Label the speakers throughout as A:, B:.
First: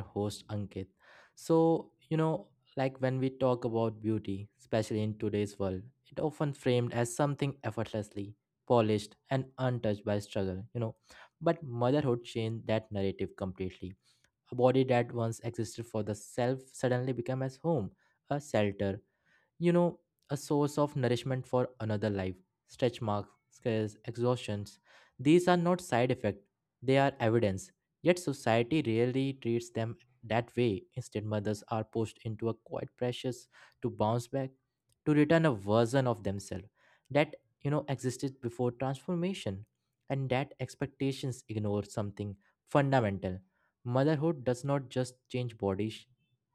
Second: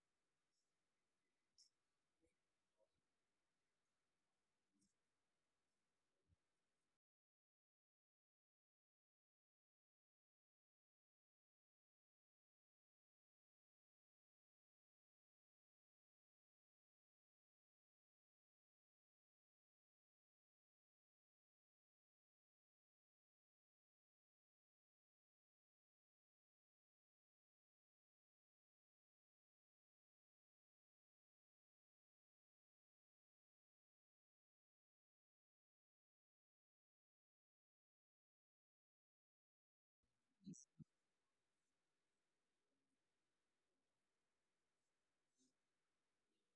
A: host Ankit. So, like when we talk about beauty, especially in today's world, it often framed as something effortlessly polished and untouched by struggle. But motherhood changed that narrative completely. A body that once existed for the self suddenly became as home, a shelter, you know, a source of nourishment for another life. Stretch marks, scares, exhaustions. These are not side effects, they are evidence. Yet society rarely treats them that way. Instead, mothers are pushed into a quiet precious to bounce back, to return a version of themselves that existed before transformation. And that expectations ignore something fundamental. Motherhood does not just change bodies,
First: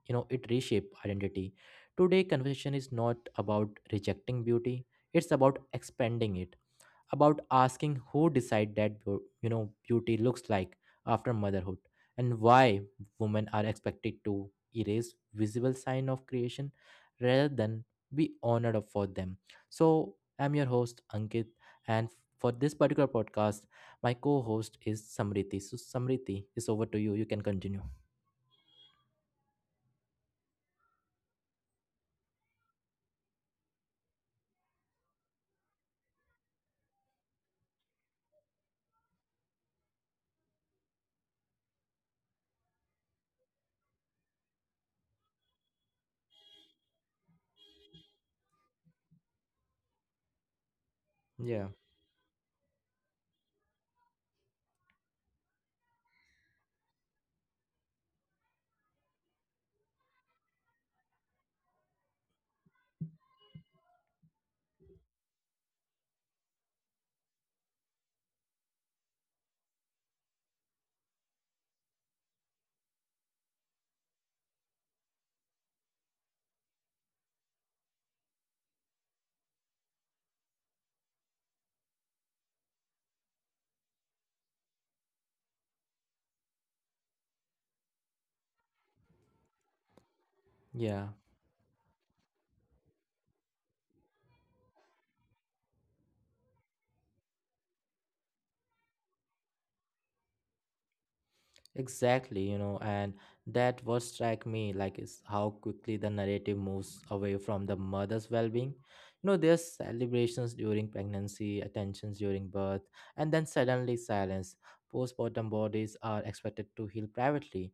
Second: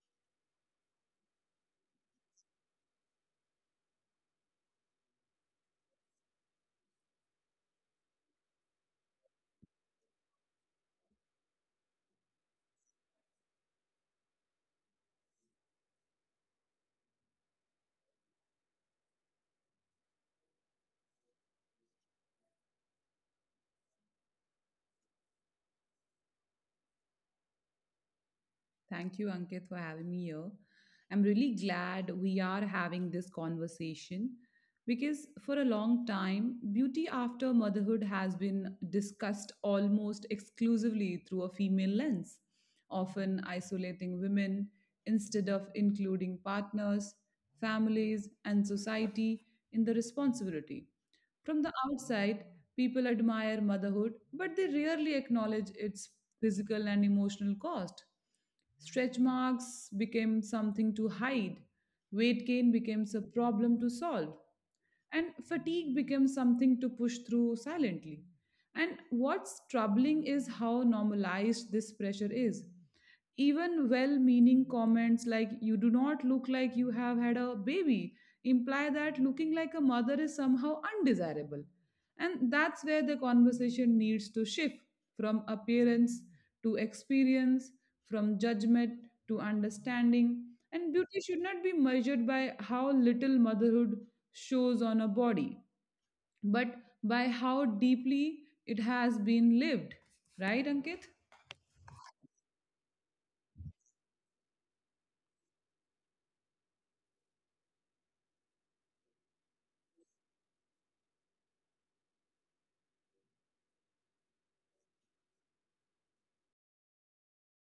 A: it reshapes identity. Today, conversation is not about rejecting beauty, it's about expanding it, about asking who decide that beauty looks like after motherhood, and why women are expected to erase visible sign of creation rather than be honored for them. So, I'm your host Ankit, and for this particular podcast, my co-host is Samriti. So Samriti is over to you. You can continue.
B: Thank you, Ankit, for having me here. I'm really glad we are having this conversation because for a long time, beauty after motherhood has been discussed almost exclusively through a female lens, often isolating women instead of including partners, families, and society in the responsibility. From
A: Yeah.
B: the outside, people admire motherhood, but they rarely acknowledge its physical and emotional cost. Stretch marks became something to hide, weight gain becomes a problem to solve, and fatigue becomes something to push through silently. And what's troubling is how normalized this pressure is. Even well meaning comments like, you do not look like you have had a baby, imply that looking like a mother is somehow undesirable. And that's where the conversation needs to shift from appearance to experience, from judgment to understanding. And
A: Yeah.
B: beauty should not be measured by how little motherhood shows on a body, but by how deeply it has been lived. Right, Ankit?
A: Exactly, and that what struck me like is how quickly the narrative moves away from the mother's well-being. There's celebrations during pregnancy, attentions during birth, and then suddenly silence. Postpartum bodies are expected to heal privately,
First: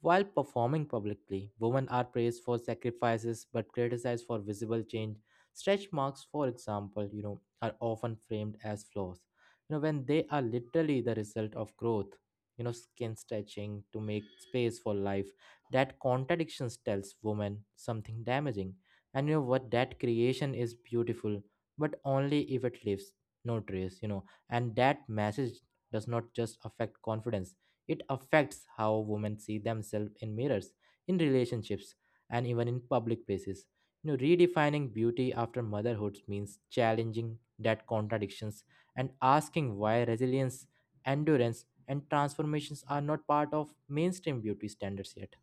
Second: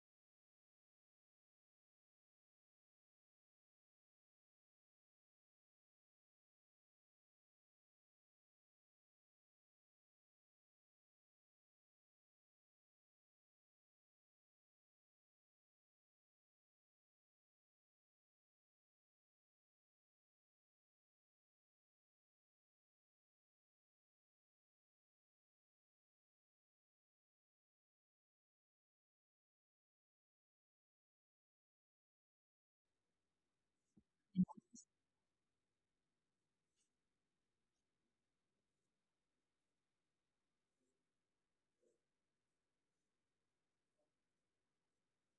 A: while performing publicly, women are praised for sacrifices but criticized for visible change. Stretch marks, for example, are often framed as flaws. When they are literally the result of growth, skin stretching to make space for life. That contradiction tells women something damaging. And you know what? That creation is beautiful, but only if it leaves no trace. And that message does not just affect confidence. It affects how women see themselves in mirrors, in relationships, and even in public places. Redefining beauty after motherhood means challenging that contradictions and asking why resilience, endurance, and transformations are not part of mainstream beauty standards yet.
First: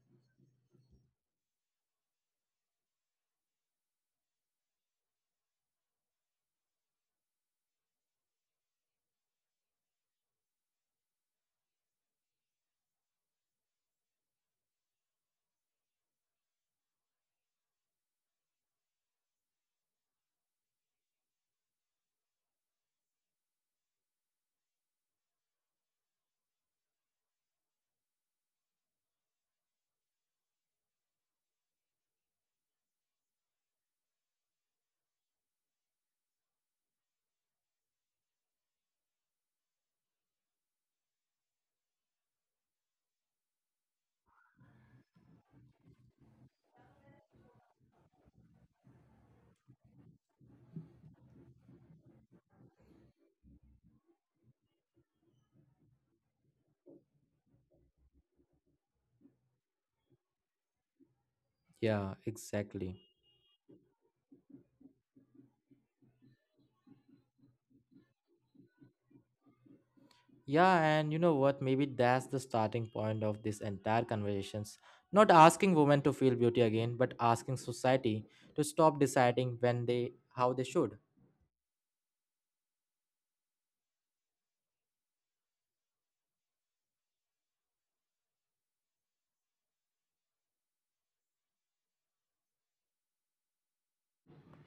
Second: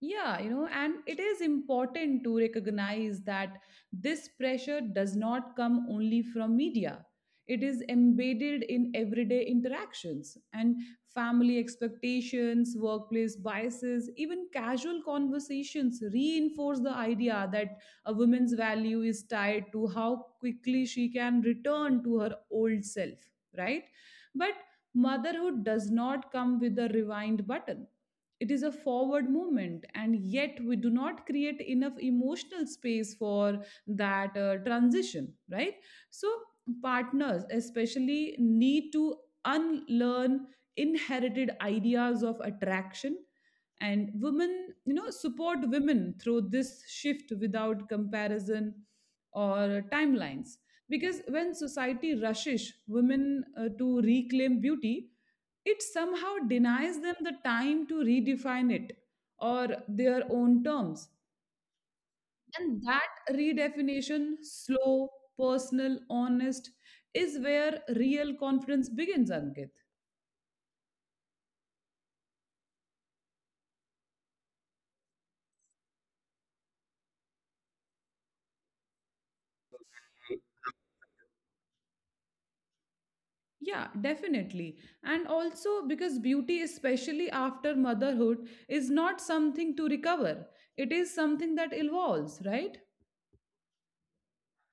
B: Yeah, and it is important to recognize that this pressure does not come only from media. It is embedded in everyday interactions and family expectations, workplace biases, even casual conversations reinforce the idea that a woman's value is tied to how quickly she can return to her old self, right? But motherhood does not come with a rewind button, it is a forward movement, and yet we do not create enough emotional space for that transition, right? So, partners especially need to unlearn inherited ideas of attraction, and women support women through this shift without comparison or timelines, because when society rushes women to reclaim beauty, it somehow denies them the time to redefine it or their own terms.
A: Yeah,
B: And
A: exactly.
B: that redefinition, slow, personal, honest, is where real confidence begins, Ankit.
A: Yeah, and you know what? Maybe that's the starting point of this entire conversations. Not asking women to feel beauty again, but asking society to stop deciding when they how they should.
B: Yeah, definitely. And also because beauty, especially after motherhood, is not something to recover, it is something that evolves, right?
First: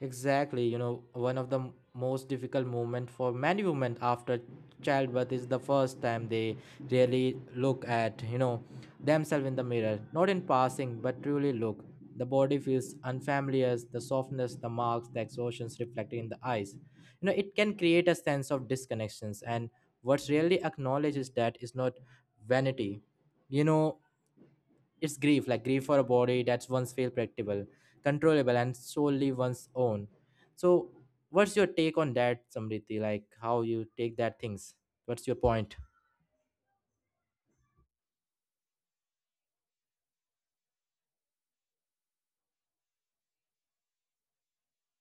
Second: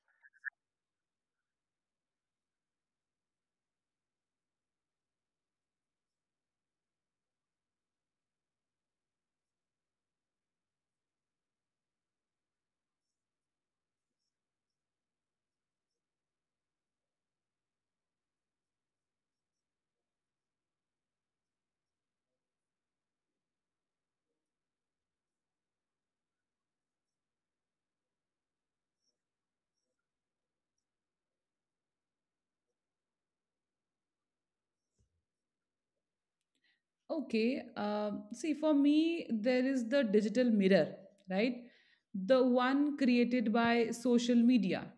A: Exactly, one of the most difficult moment for many women after childbirth is the first time they really look at, themselves in the mirror, not in passing, but truly look. The body feels unfamiliar, the softness, the marks, the exhaustions reflected in the eyes. It can create a sense of disconnections, and what's really acknowledged is that is not vanity. You know, it's grief, like grief for a body that's once feel predictable, controllable, and solely one's own. So, what's your take on that, Samriti? Like how you take that things? What's your point?
B: Okay. See, for me, there is the digital mirror, right? The one created by social media.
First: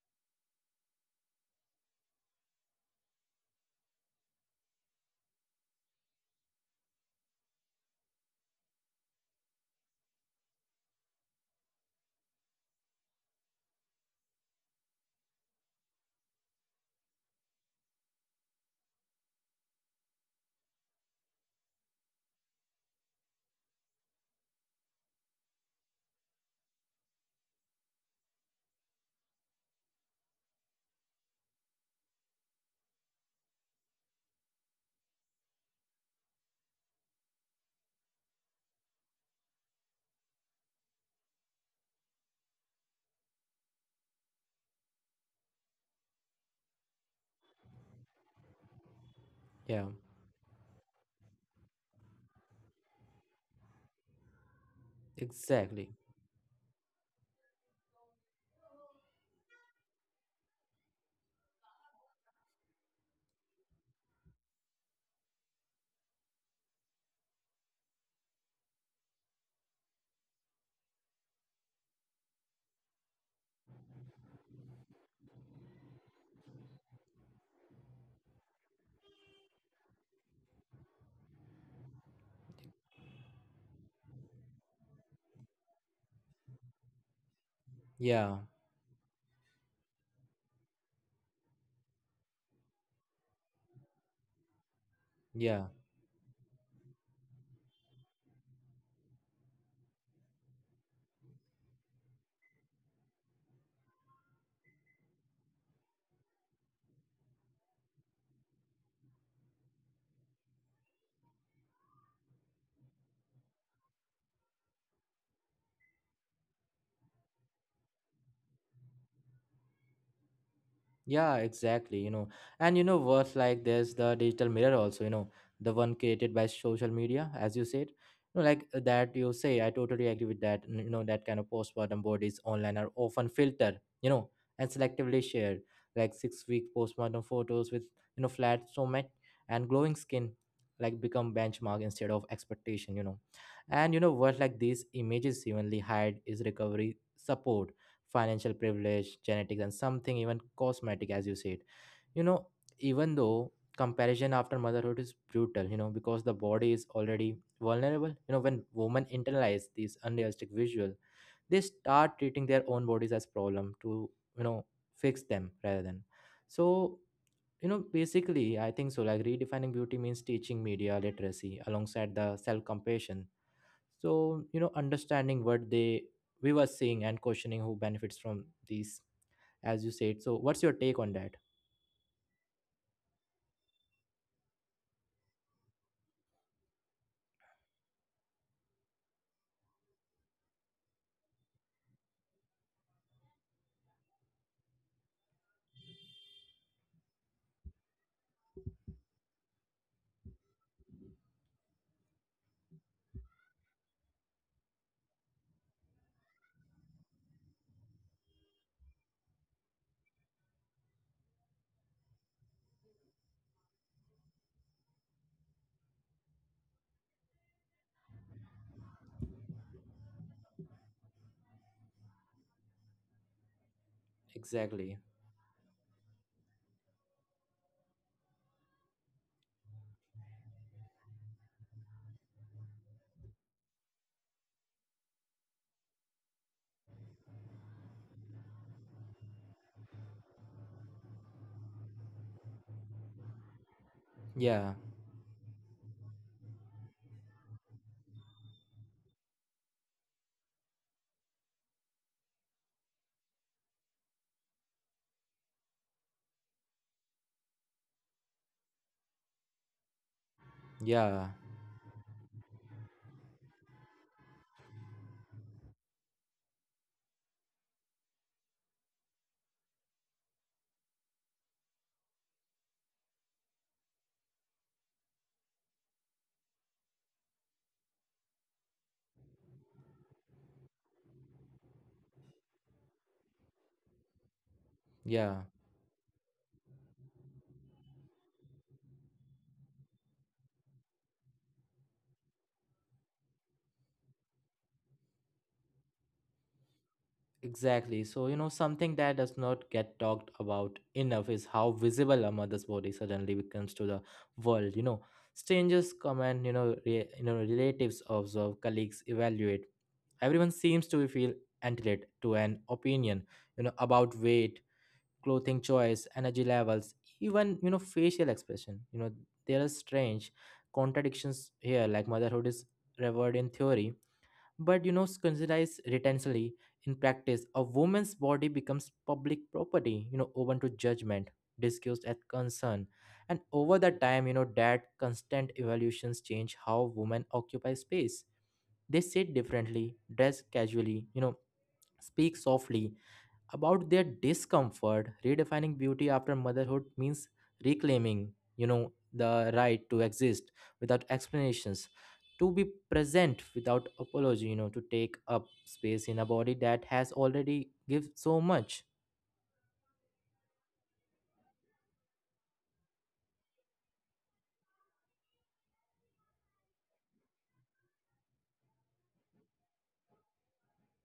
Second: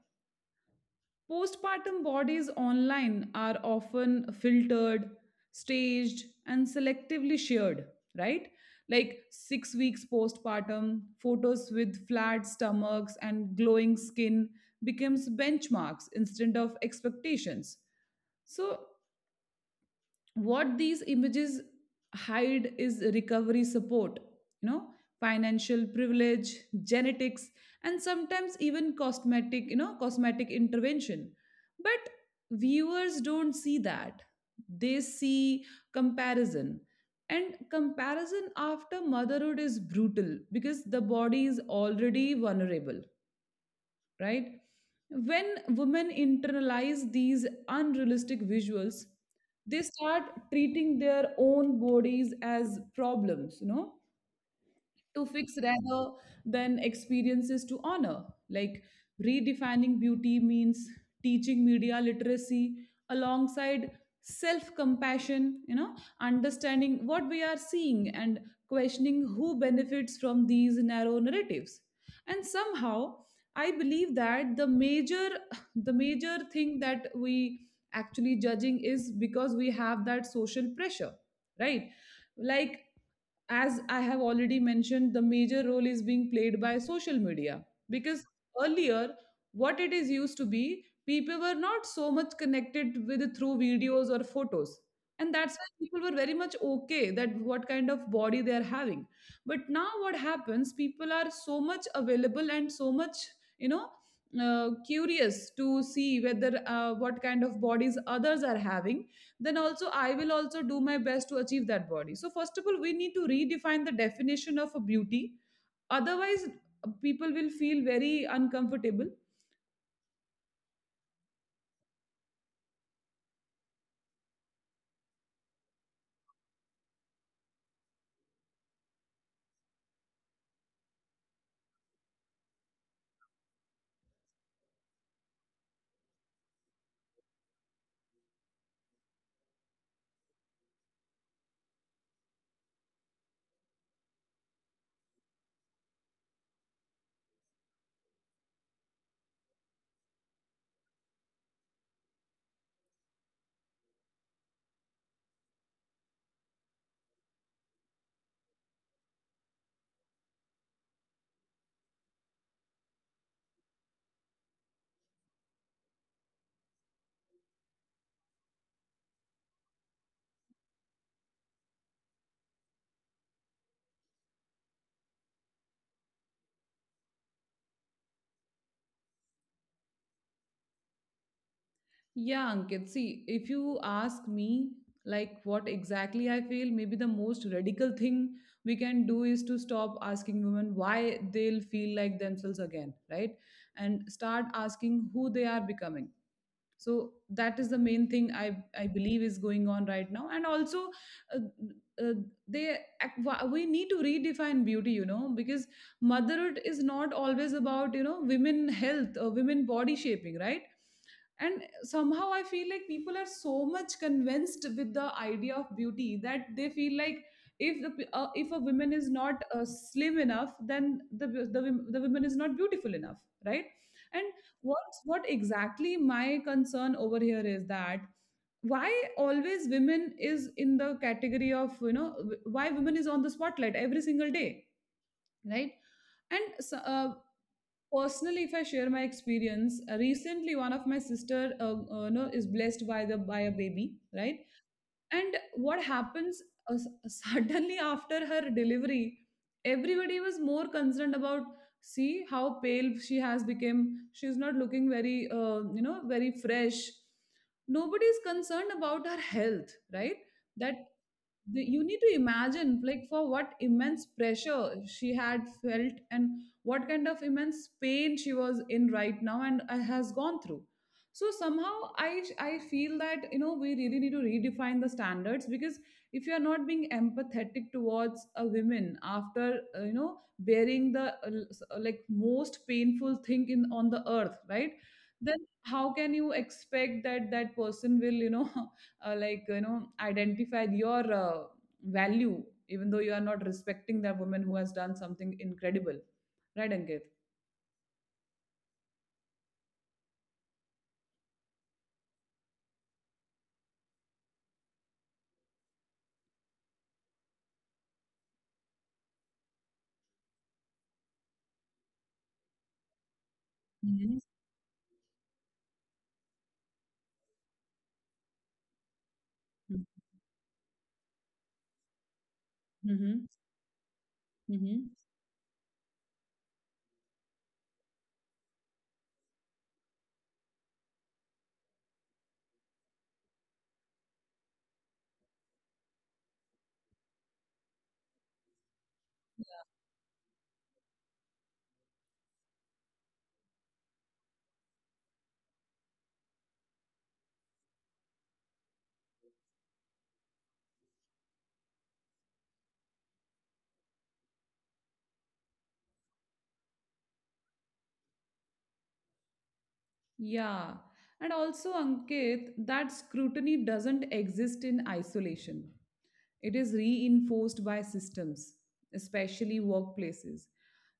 B: Postpartum bodies online are often filtered, staged, and selectively shared, right? Like 6 weeks postpartum, photos with flat stomachs and glowing skin becomes benchmarks instead of expectations. So what these images hide is recovery support, you know financial privilege, genetics, and sometimes even cosmetic you know cosmetic intervention. But viewers don't see that. They see comparison, and comparison after motherhood is brutal because the body is already vulnerable, right? When women internalize these unrealistic visuals,
A: Yeah,
B: they start treating their own bodies as problems, to fix
A: exactly.
B: rather than experiences to honor. Like, redefining beauty means teaching media literacy alongside self compassion, understanding what we are seeing and questioning who benefits from these narrow narratives. And somehow, I believe that the major thing that we actually judging is because we have that social pressure, right? Like, as I have already mentioned, the major role is being played by social media, because
A: Yeah,
B: earlier, what it is used to be, people were not so much connected with through videos or photos. And that's why
A: yeah.
B: people were very much okay that what kind of body they are having. But now, what happens, people are so much available and so much, you know, curious to see whether what kind of bodies others are having, then also I will also do my best to achieve that body. So, first of all, we need to redefine the definition of a beauty. Otherwise, people will feel very uncomfortable.
A: Yeah, exactly. And you know what? Like, there's the digital mirror also. The one created by social media, as you said. Like that you say, I totally agree with that. That kind of postpartum bodies online are often filtered. And selectively shared, like 6-week postpartum photos with flat stomach and glowing skin, like become benchmark instead of expectation. And you know what? Like these images evenly hide is recovery support, financial privilege, genetics, and something even cosmetic, as you said. You know, even though comparison after motherhood is brutal, because the body is already vulnerable. When women internalize these unrealistic visual, they start treating their own bodies as problem to, you know, fix them rather than. So, basically, I think so. Like redefining beauty means teaching media literacy alongside the self compassion, so understanding what they we were seeing and questioning who benefits from these, as you said. So what's your take on that?
B: Yeah, Ankit, see, if you ask me, like what exactly I feel, maybe the most radical thing we can do is to stop asking women why they'll feel like themselves again, right? And start asking who they are becoming. So that is the main thing I believe is going on right now. And also uh, uh, they we need to redefine beauty, because motherhood is not always about women health or women body shaping, right? And somehow I feel like people are so much convinced with the idea of beauty that they feel like, if a woman is not slim enough, then the woman is not beautiful enough, right? And
A: Exactly.
B: what exactly my concern over here is that, why always women is in the category of, why women is on the spotlight every single day, right? and so- uh, Personally, if I share my experience, recently one of my sister, no, is blessed by the by a baby, right?
A: Yeah,
B: And what happens, uh, s- suddenly after her delivery, everybody was more concerned about, see how pale she has become. She's not looking very, very fresh. Nobody is concerned about her health, right? That
A: yeah,
B: you need to imagine, like, for what immense pressure she had felt and what kind of immense pain she was in right now and has gone through. So somehow I feel that, we really need to redefine the standards, because if you are not being empathetic towards a woman after bearing the like most painful thing in on the earth, right, then
A: yeah.
B: how can you expect that that person will like identify your value, even though you are not respecting that woman who has done something incredible, right, Ankit?
A: Exactly. So something that does not get talked about enough is how visible a mother's body suddenly becomes to the world. Strangers comment. Relatives observe, colleagues evaluate, everyone seems to feel entitled to an opinion about
B: Yes.
A: weight, clothing choice, energy levels, even facial expression. There are strange contradictions here, like motherhood is revered in theory, but
B: Mm-hmm.
A: scrutinized retensely in practice. A woman's body becomes public property, open to judgment, discussed at concern. And over the time, that constant evolutions change how women occupy space. They sit differently, dress casually, speak softly about their discomfort. Redefining beauty after motherhood means reclaiming the right to exist without explanations, to be present without apology, to take up space in a body that has already given so much.
B: Yeah. And also, Ankit, that scrutiny doesn't exist in isolation. It is reinforced by systems, especially workplaces.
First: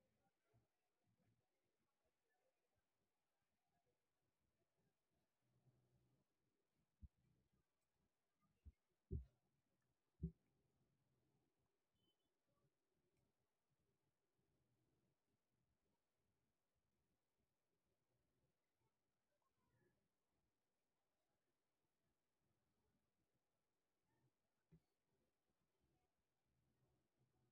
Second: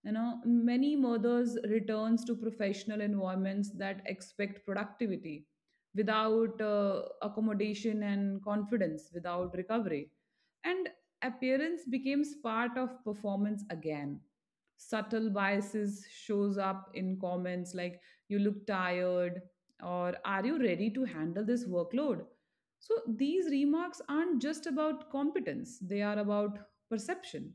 B: You know, many mothers returns to professional environments that expect productivity without accommodation, and confidence, without recovery. And appearance becomes part of performance again. Subtle biases shows up in comments like, you look tired, or, are you ready to handle this workload? So these remarks aren't just about competence, they are about perception.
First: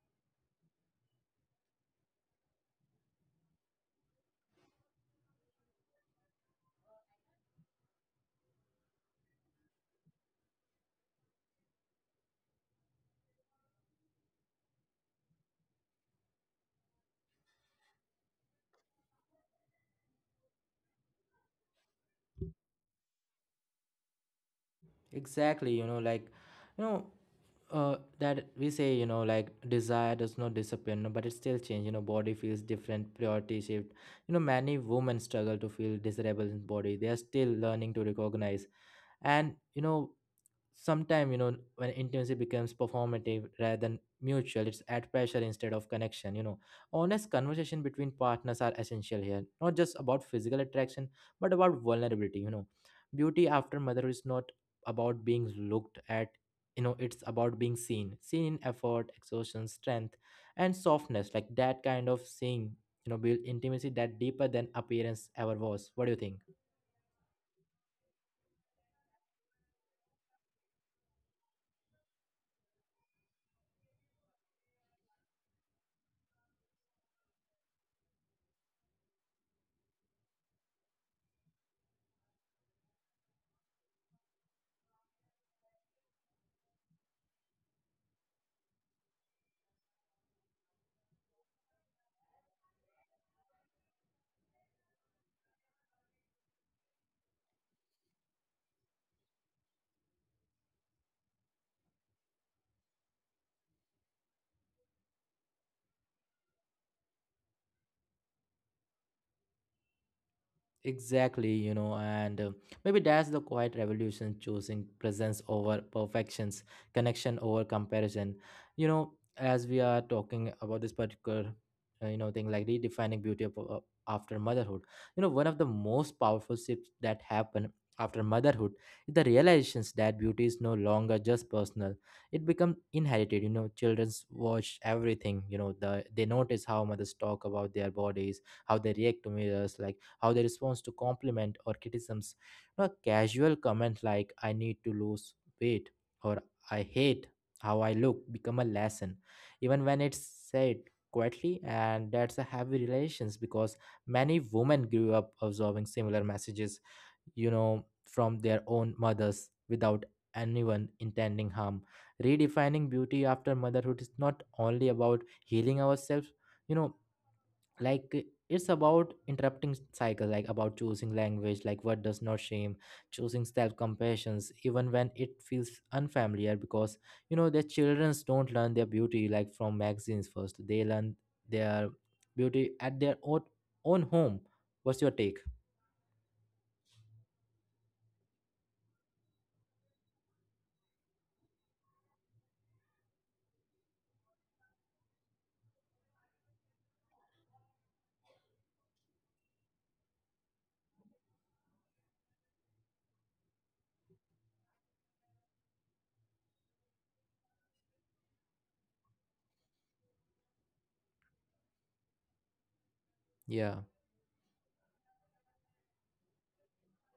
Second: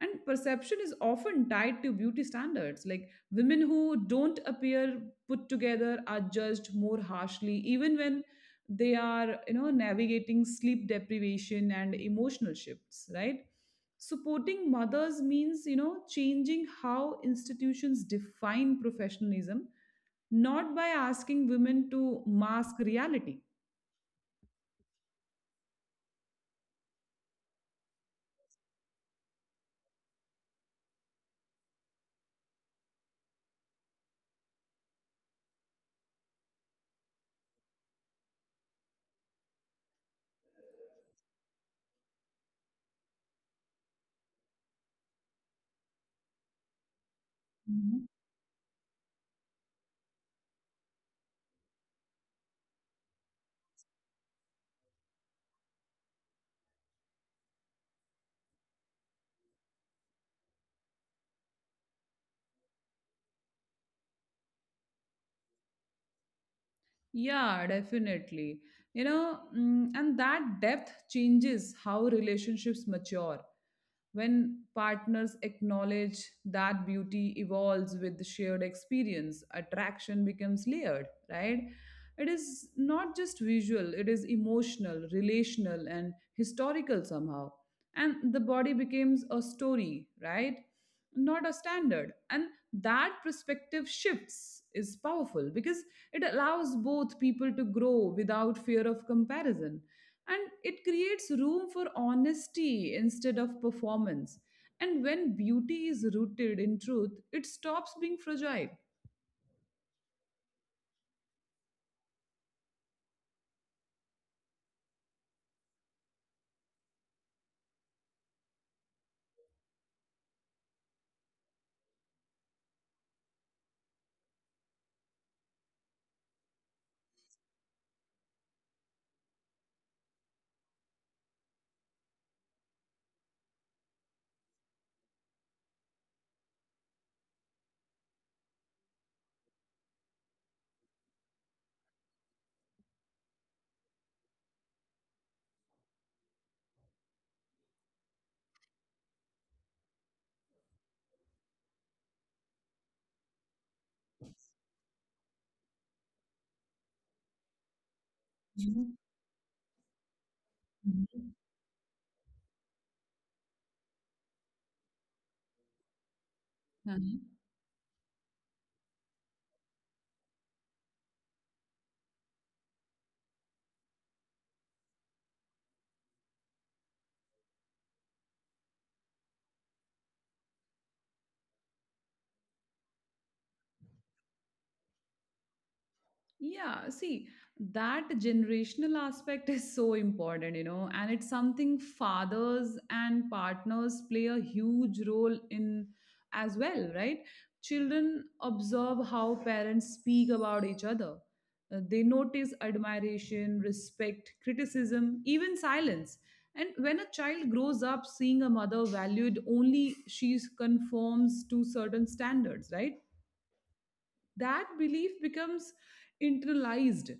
B: And perception is often tied to beauty standards. Like, women who don't appear put together are judged more harshly, even when they are, you know, navigating sleep deprivation and emotional shifts, right? Supporting mothers means, changing how institutions define professionalism, not by asking women to mask reality.
A: Exactly. Like you know that we say, like desire does not disappear, no, but it still change. Body feels different, priority shift. Many women struggle to feel desirable in body they are still learning to recognize. And sometime, when intimacy becomes performative rather than mutual, it's at pressure instead of connection. Honest conversation between partners are essential here, not just about physical attraction, but about vulnerability. Beauty after motherhood is not about being looked at, it's about being seen, seen in effort, exhaustion, strength, and softness. Like that kind of seeing, build intimacy that deeper than appearance ever was. What do you think?
B: Yeah, definitely. And that depth changes how relationships mature. When partners acknowledge that beauty evolves with shared experience, attraction becomes layered, right? It is not just visual, it is emotional, relational, and historical somehow. And the body becomes a story, right, not a standard. And that perspective shifts is powerful because it allows both people to grow without fear of comparison. And it creates room for honesty instead of performance. And when beauty is rooted in truth, it stops being fragile.
A: Exactly, and maybe that's the quiet revolution, choosing presence over perfections, connection over comparison. As we are talking about this particular, thing like redefining beauty after motherhood, one of the most powerful shifts that happen after motherhood is the realizations that beauty is no longer just personal. It becomes inherited, children's watch everything, they notice how mothers talk about their bodies, how they react to mirrors, like how they respond to compliment or criticisms. A casual comment like "I need to lose weight" or "I hate how I look" become a lesson, even when it's said quietly, and that's a heavy relations because many women grew up absorbing similar messages, from their own
B: Mhm.
A: mothers without anyone
B: Mhm.
A: intending harm. Redefining beauty after motherhood is not only about healing ourselves, you know,
B: Mhm.
A: like it's about interrupting cycle, like about choosing language like what does not shame, choosing self-compassions even when it feels unfamiliar, because the childrens don't learn their beauty like from magazines. First they learn their beauty at their own home. What's your take?
B: Yeah, see, that generational aspect is so important, and it's something fathers and partners play a huge role in as well, right? Children observe how parents speak about each other. They notice admiration, respect, criticism, even silence. And when a child grows up seeing a mother valued only she conforms to certain standards, right?
A: Yeah,
B: That belief becomes internalized.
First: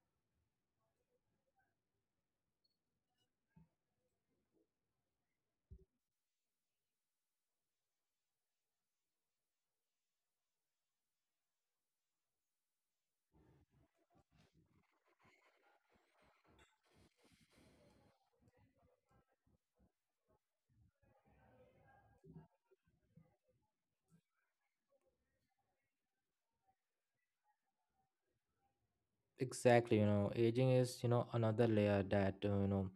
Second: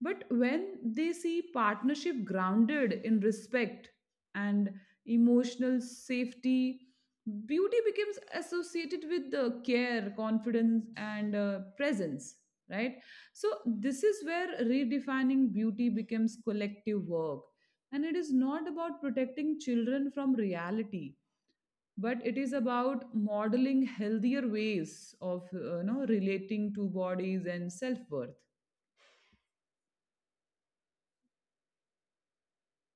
B: But when they see partnership grounded in respect and emotional safety, beauty becomes associated with the care, confidence, and presence, right? So, this is where redefining beauty becomes collective work. And it is not about protecting children from reality, but it is about modeling healthier ways of relating to bodies and self worth.
A: exactly. Aging is another layer that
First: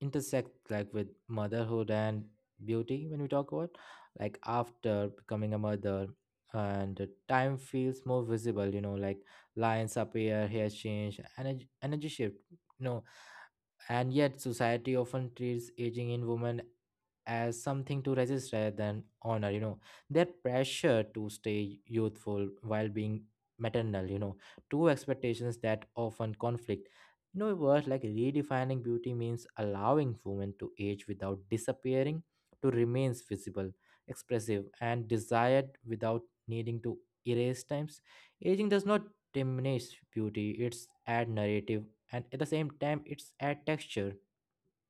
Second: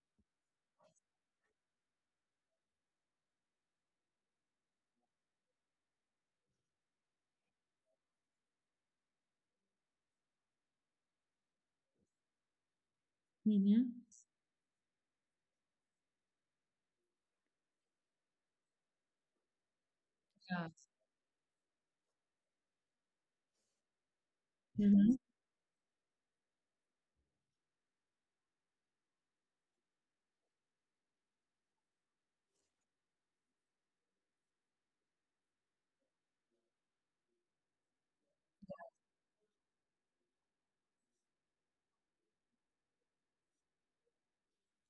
A: intersect like with motherhood and beauty, when we talk about like after becoming a mother, and the time feels more visible, like lines appear, hair change, energy shift you know
B: Hmm.
A: and yet society often treats aging in women as something to resist rather than honor, their
B: Yeah.
A: pressure to stay youthful while being maternal, two
B: Mhm.
A: expectations that often conflict. Words like redefining beauty means allowing women to age without disappearing, to remains visible, expressive, and desired without needing to erase times. Aging does not diminish beauty, it's add narrative, and at the same time it's add texture.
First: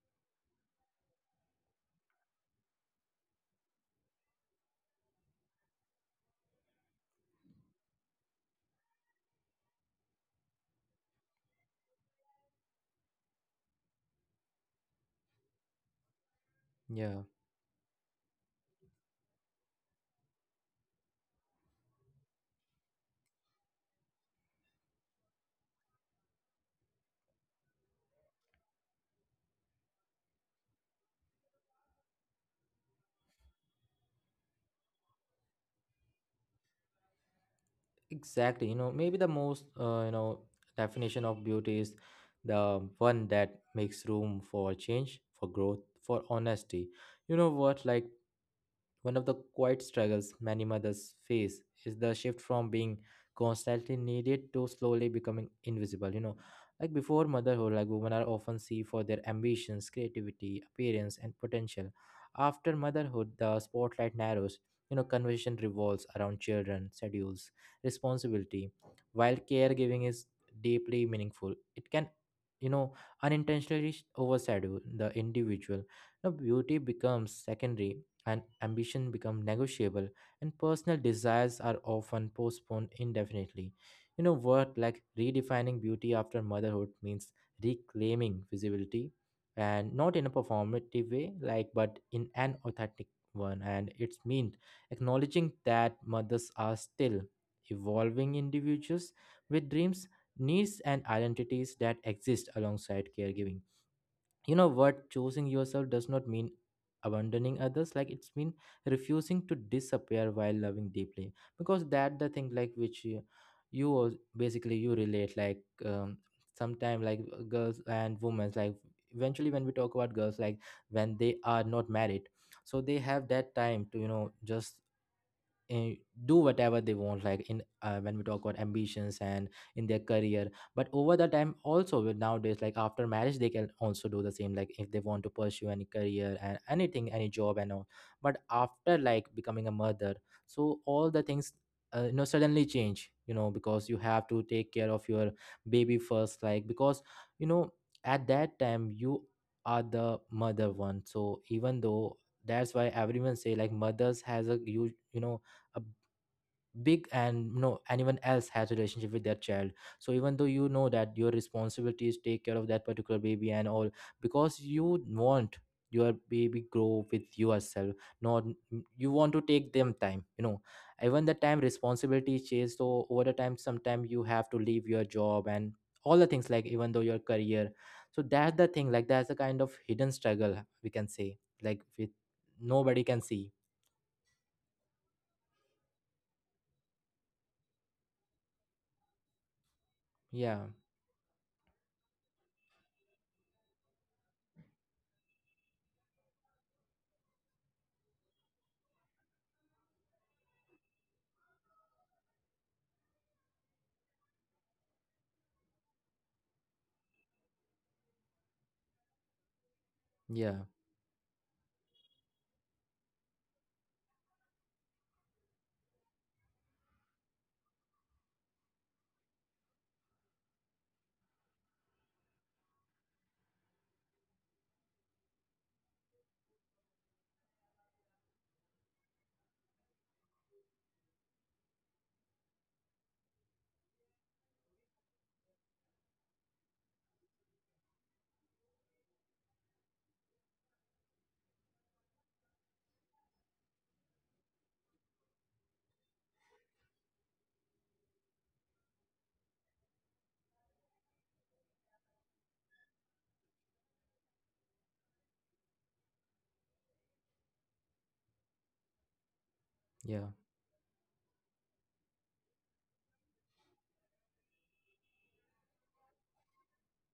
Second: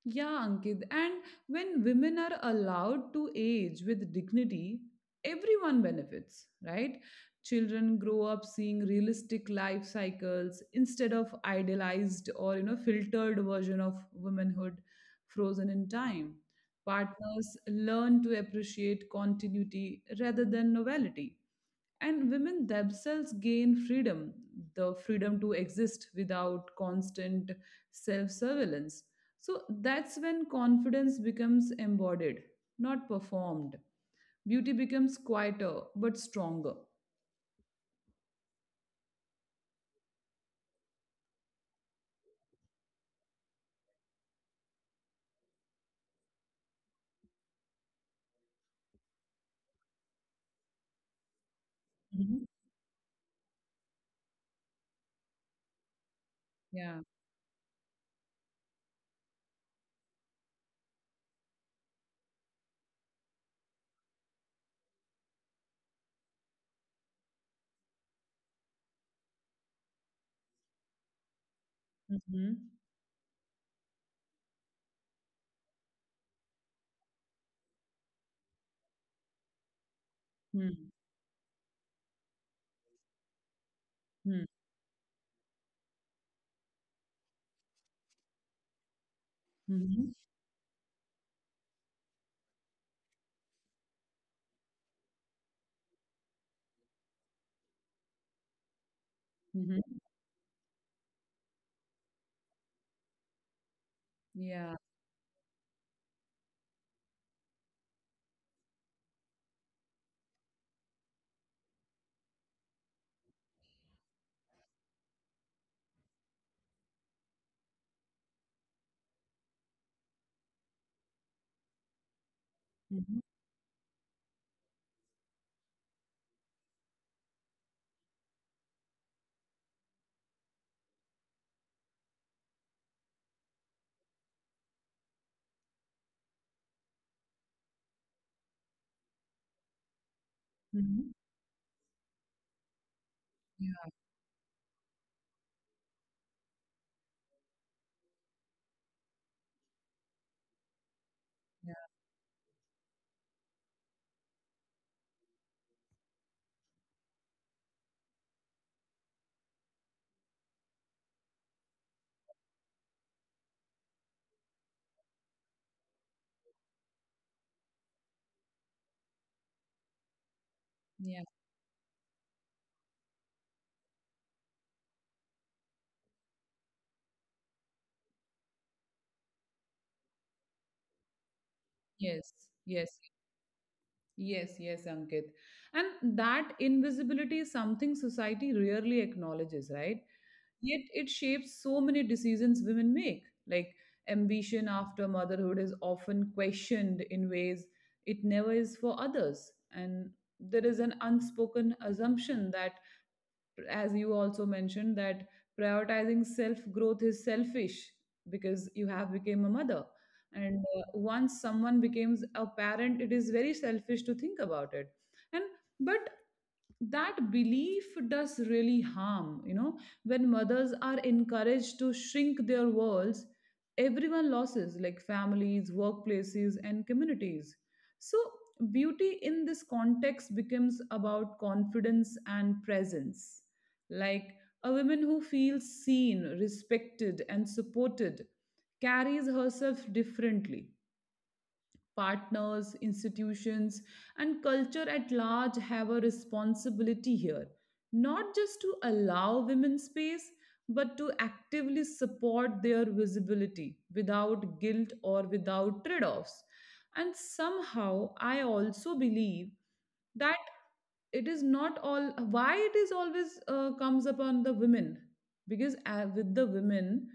B: Yeah, Ankit. And when women are allowed to age with dignity, everyone benefits, right? Children grow up seeing realistic life cycles instead of idealized or filtered version of womanhood, frozen in time.
A: Yeah.
B: Partners learn to appreciate continuity rather than novelty, and women themselves gain freedom, the freedom to exist without constant self surveillance. So that's when confidence becomes embodied, not performed. Beauty becomes quieter but stronger.
A: Exactly. Maybe the most, definition of beauty is the one that makes room for change, for growth, for honesty. You know what? Like, one of the quiet struggles many mothers face is the shift
B: Mhm.
A: from being constantly needed to slowly becoming invisible. Like,
B: Yeah.
A: before motherhood, like women are often seen for their ambitions, creativity, appearance, and potential. After motherhood, the spotlight narrows. Conversation revolves around children, schedules, responsibility. While caregiving is deeply meaningful, it can,
B: Mhm.
A: you know, unintentionally overshadow the individual. Now, beauty becomes secondary and ambition become negotiable and
B: Mm.
A: personal desires are often postponed indefinitely. You know
B: Mm.
A: word like Redefining beauty after motherhood means reclaiming visibility, and
B: Mhm.
A: not in a performative way but in an authentic one. And it's mean acknowledging that mothers are still evolving individuals with
B: Mhm.
A: dreams, needs and identities that exist alongside caregiving. You know
B: Yeah.
A: what Choosing yourself does not mean abandoning others, it's mean refusing to disappear while loving deeply. Because that the thing, like which you, basically you relate like sometime, like girls and women, like eventually when we talk about girls, like when they are not married, so they
B: Mhm.
A: have that time to just uh, do whatever they want, like in when we talk about ambitions and in their career. But over the time, also with nowadays, like after marriage they can also do the same, like if they want to pursue any career and anything, any job and all. But after like becoming a mother, so all
B: Mhm.
A: the things you know, suddenly change, you know, because
B: Yeah.
A: you have to take care of your baby first. Like, because you know, at that time, you are the mother one. So
B: Yeah.
A: even though, that's why everyone say like mothers has a huge, you know, a big and you know, anyone else has a relationship with their child. So even though you know that your responsibility is take care of that particular baby and all, because you want your baby grow with yourself, not you want to take them time, you know. Even
B: Yeah.
A: the time responsibility changes, so over the time sometime you have to leave your job and all the things, like even though your career. So that's the thing, like that's a kind of hidden struggle we can say, like with
B: Yes. Yes.
A: nobody can see.
B: Yes. Yes, Ankit. And that invisibility is something society rarely acknowledges, right?
A: Yeah,
B: Yet it shapes so many decisions women make. Like, ambition after motherhood is often questioned in ways it never is for others. And there is an unspoken assumption that, as you also mentioned, that prioritizing self growth is selfish because you have become a mother. And
A: yeah,
B: once someone becomes a parent, it is very selfish to think about it. And, but that belief does really harm, when mothers are encouraged to shrink their worlds, everyone loses, like families, workplaces, and communities. So beauty in this context becomes about confidence and presence. Like, a woman who feels seen, respected, and supported carries herself differently. Partners, institutions, and culture at large have a responsibility here, not just to allow women space, but to actively support their visibility without guilt or without trade offs. And somehow, I also believe
A: yeah,
B: that it is not all why it is always comes upon the women because with the women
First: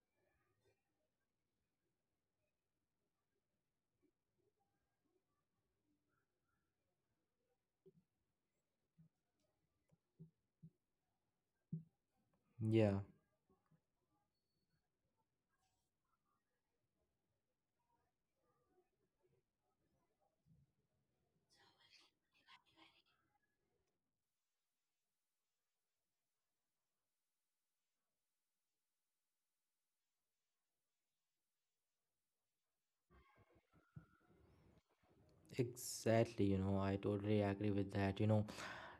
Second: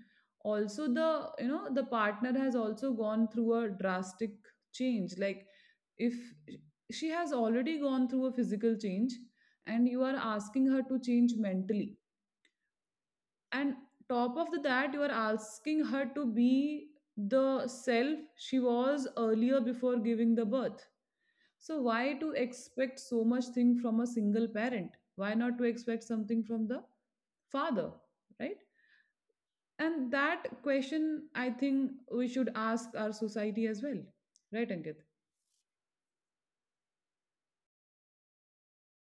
B: also the you know the partner has also gone through a drastic change, like if she has already gone through a physical change and you are asking her to change mentally,
A: yeah.
B: and top of the that you are asking her to be the self she was earlier before giving the birth. So why to expect so much thing from a single parent? Why not to expect something from the father, right? And that question I think we should ask our society as well, right, Ankit?
A: Exactly, you know, I totally agree with that. You know,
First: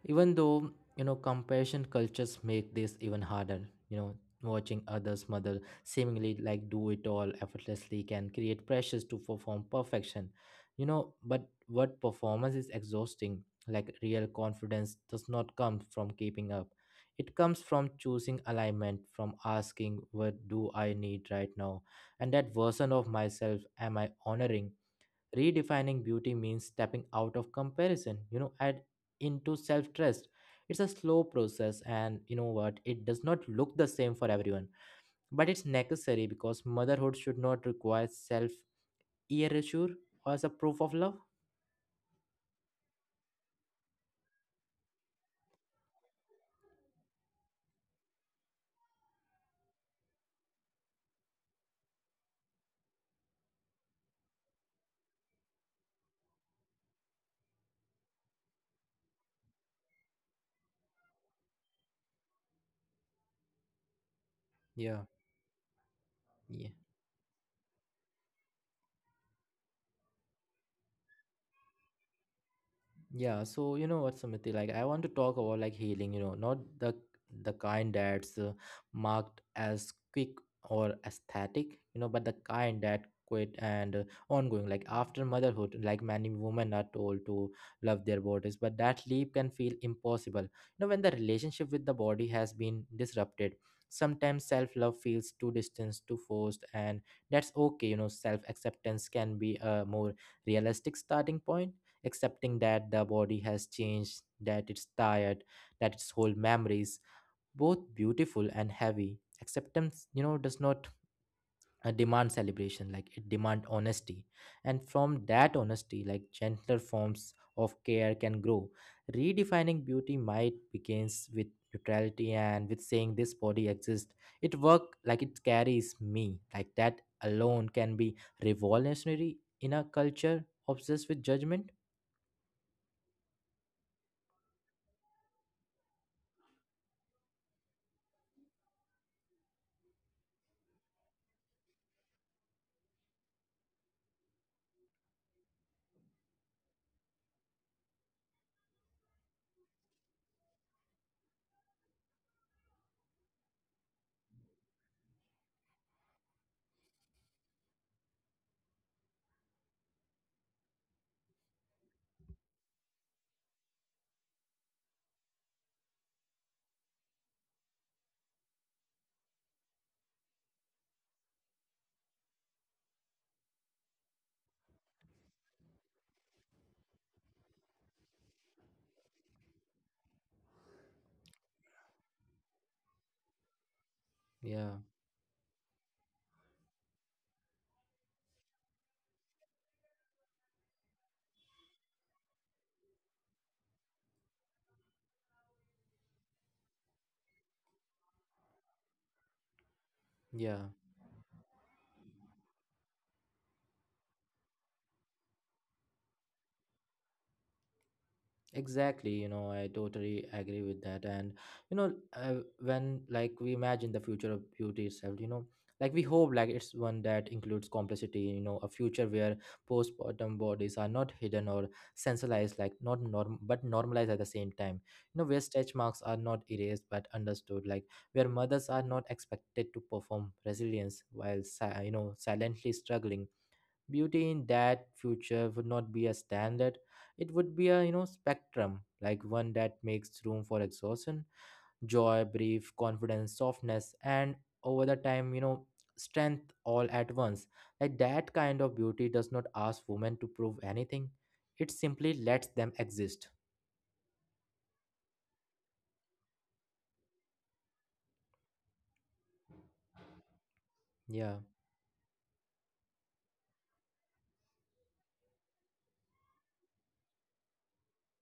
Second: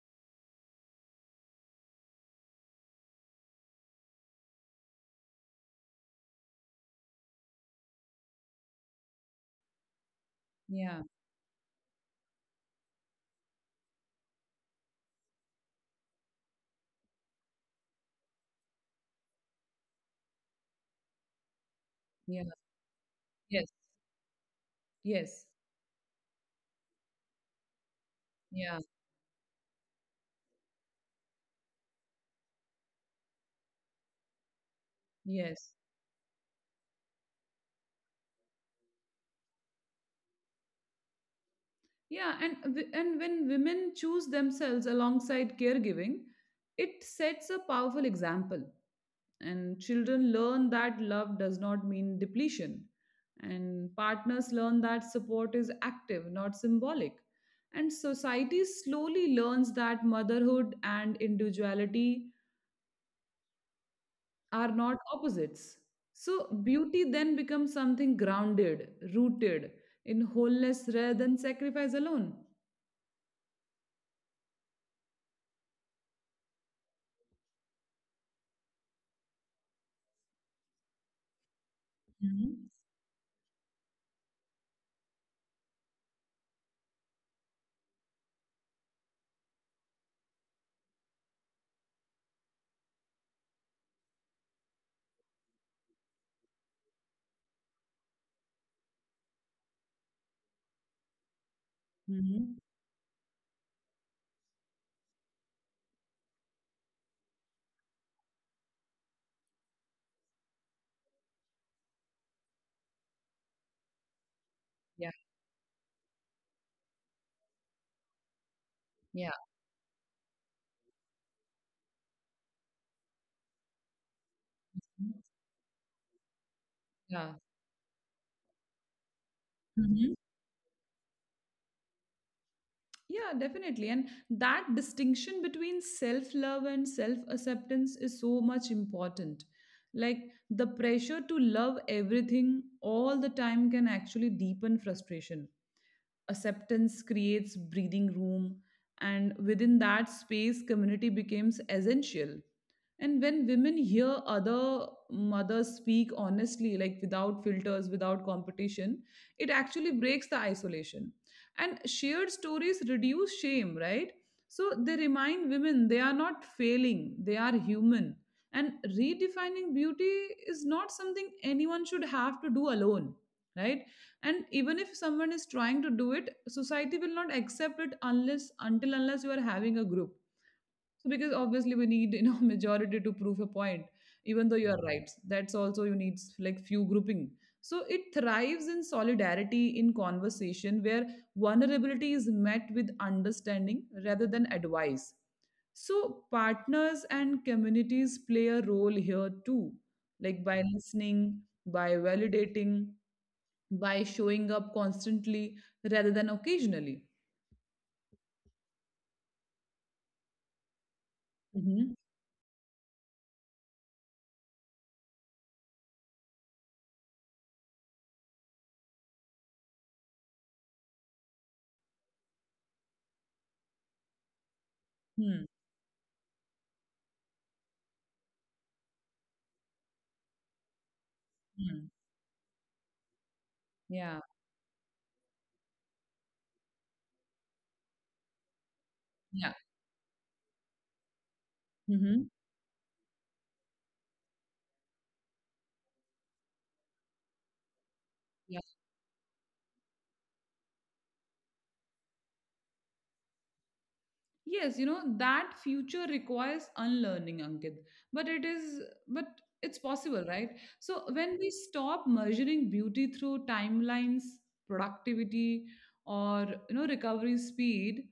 A: even though, you know, compassion cultures make this even harder, you know, watching others mother seemingly like do it all effortlessly can create pressures to perform perfection, you
B: Yeah,
A: know, but what performance is exhausting. Like, real confidence does not come from keeping up. It comes from choosing alignment, from asking, what do I need right now? And
B: yeah,
A: that version of myself
B: yes,
A: am I honoring?
B: yes,
A: Redefining beauty means stepping out of comparison, you know, and
B: yeah,
A: into self trust. It's a slow process, and you know what? It does not look the same for everyone, but it's
B: yes,
A: necessary because motherhood should not require self erasure as a proof of love.
B: yeah. And when women choose themselves alongside caregiving, it sets a powerful example, and children learn that love does not mean depletion, and partners learn that support is active, not symbolic, and society slowly learns that motherhood and individuality are not
A: Yeah,
B: opposites. So
A: yeah.
B: beauty then becomes something grounded, rooted in wholeness rather than sacrifice alone.
A: Yeah, so you know what, Samiti, like I want to talk about like healing, you know, not the kind that's marked as quick or aesthetic, you know, but the
B: Mhm.
A: kind that quit and ongoing. Like after motherhood, like many women are told to love their bodies, but that leap can feel impossible. You know, when the relationship with the body has been disrupted, sometimes self-love feels too distant, too forced, and that's okay. You know, self-acceptance can be a more realistic starting point, accepting
B: Mhm.
A: that the body has changed, that it's tired, that it's whole memories, both beautiful and heavy. Acceptance, you know, does not demand celebration, like it demand honesty. And
B: Yeah,
A: from that honesty, like gentler forms of care can grow.
B: yeah,
A: Redefining beauty might begins with neutrality and with saying this body exists. It work, like it carries me. Like that
B: yeah.
A: alone can be revolutionary in a culture obsessed with judgment.
B: Yeah, definitely. And that distinction between self love and self acceptance is so much important. Like, the pressure to love everything all the time can actually deepen frustration. Acceptance creates breathing room, and within that space, community becomes essential. And when women hear other mothers speak honestly, like without filters, without competition, it actually breaks the isolation, and shared stories reduce shame, right? So they remind women they are not failing, they are human. And redefining beauty is not something anyone should have to do alone, right? And even if someone is trying to do it, society will not accept it unless, until, unless you are having a group. So because obviously we need, you know, majority to prove a point, even though you
A: Yeah.
B: are Mm. right. That's also you need like few grouping. So it thrives in solidarity, in conversation where vulnerability is met with understanding rather than advice. So partners and communities play a role here too, like
A: Yeah,
B: by listening, by validating, by showing up constantly rather than occasionally.
A: exactly. You know, I totally agree with that. And, you know,
B: Mm-hmm.
A: when like we imagine the future of beauty itself, you know, like we hope like it's one that includes complexity, you know, a future where postpartum bodies are not hidden or sensationalized, like not norm, but normalized at the same time, you know, where
B: Hmm.
A: stretch marks are not erased but understood, like where mothers are not expected to perform resilience while, you
B: Hmm.
A: know, silently struggling. Beauty
B: Yeah.
A: in that future would not be a standard, it would be a, you know, spectrum, like one
B: Yeah.
A: that makes room for exhaustion, joy,
B: Mm-hmm.
A: brief confidence, softness and, over the time, you know, strength all at once. Like that kind
B: Yeah.
A: of beauty does not ask women to prove anything, it simply lets them exist.
B: Yes, you know, that future requires unlearning, Ankit. But it is, but it's possible, right? So
A: Yeah,
B: when we stop measuring beauty through timelines, productivity, or, you know, recovery speed,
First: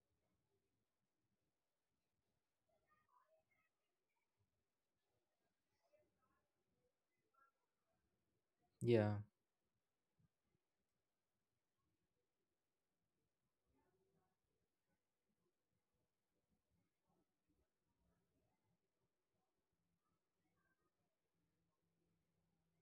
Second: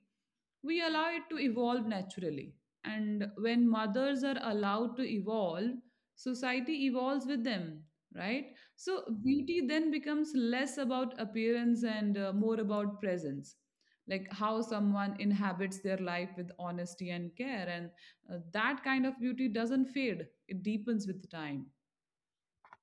B: we allow it to evolve naturally. And when mothers are allowed to evolve, society evolves with them, right? So
A: yeah.
B: beauty then becomes less about appearance and more about presence. Like how someone inhabits their life with honesty and care. And that kind of beauty doesn't fade, it deepens with time.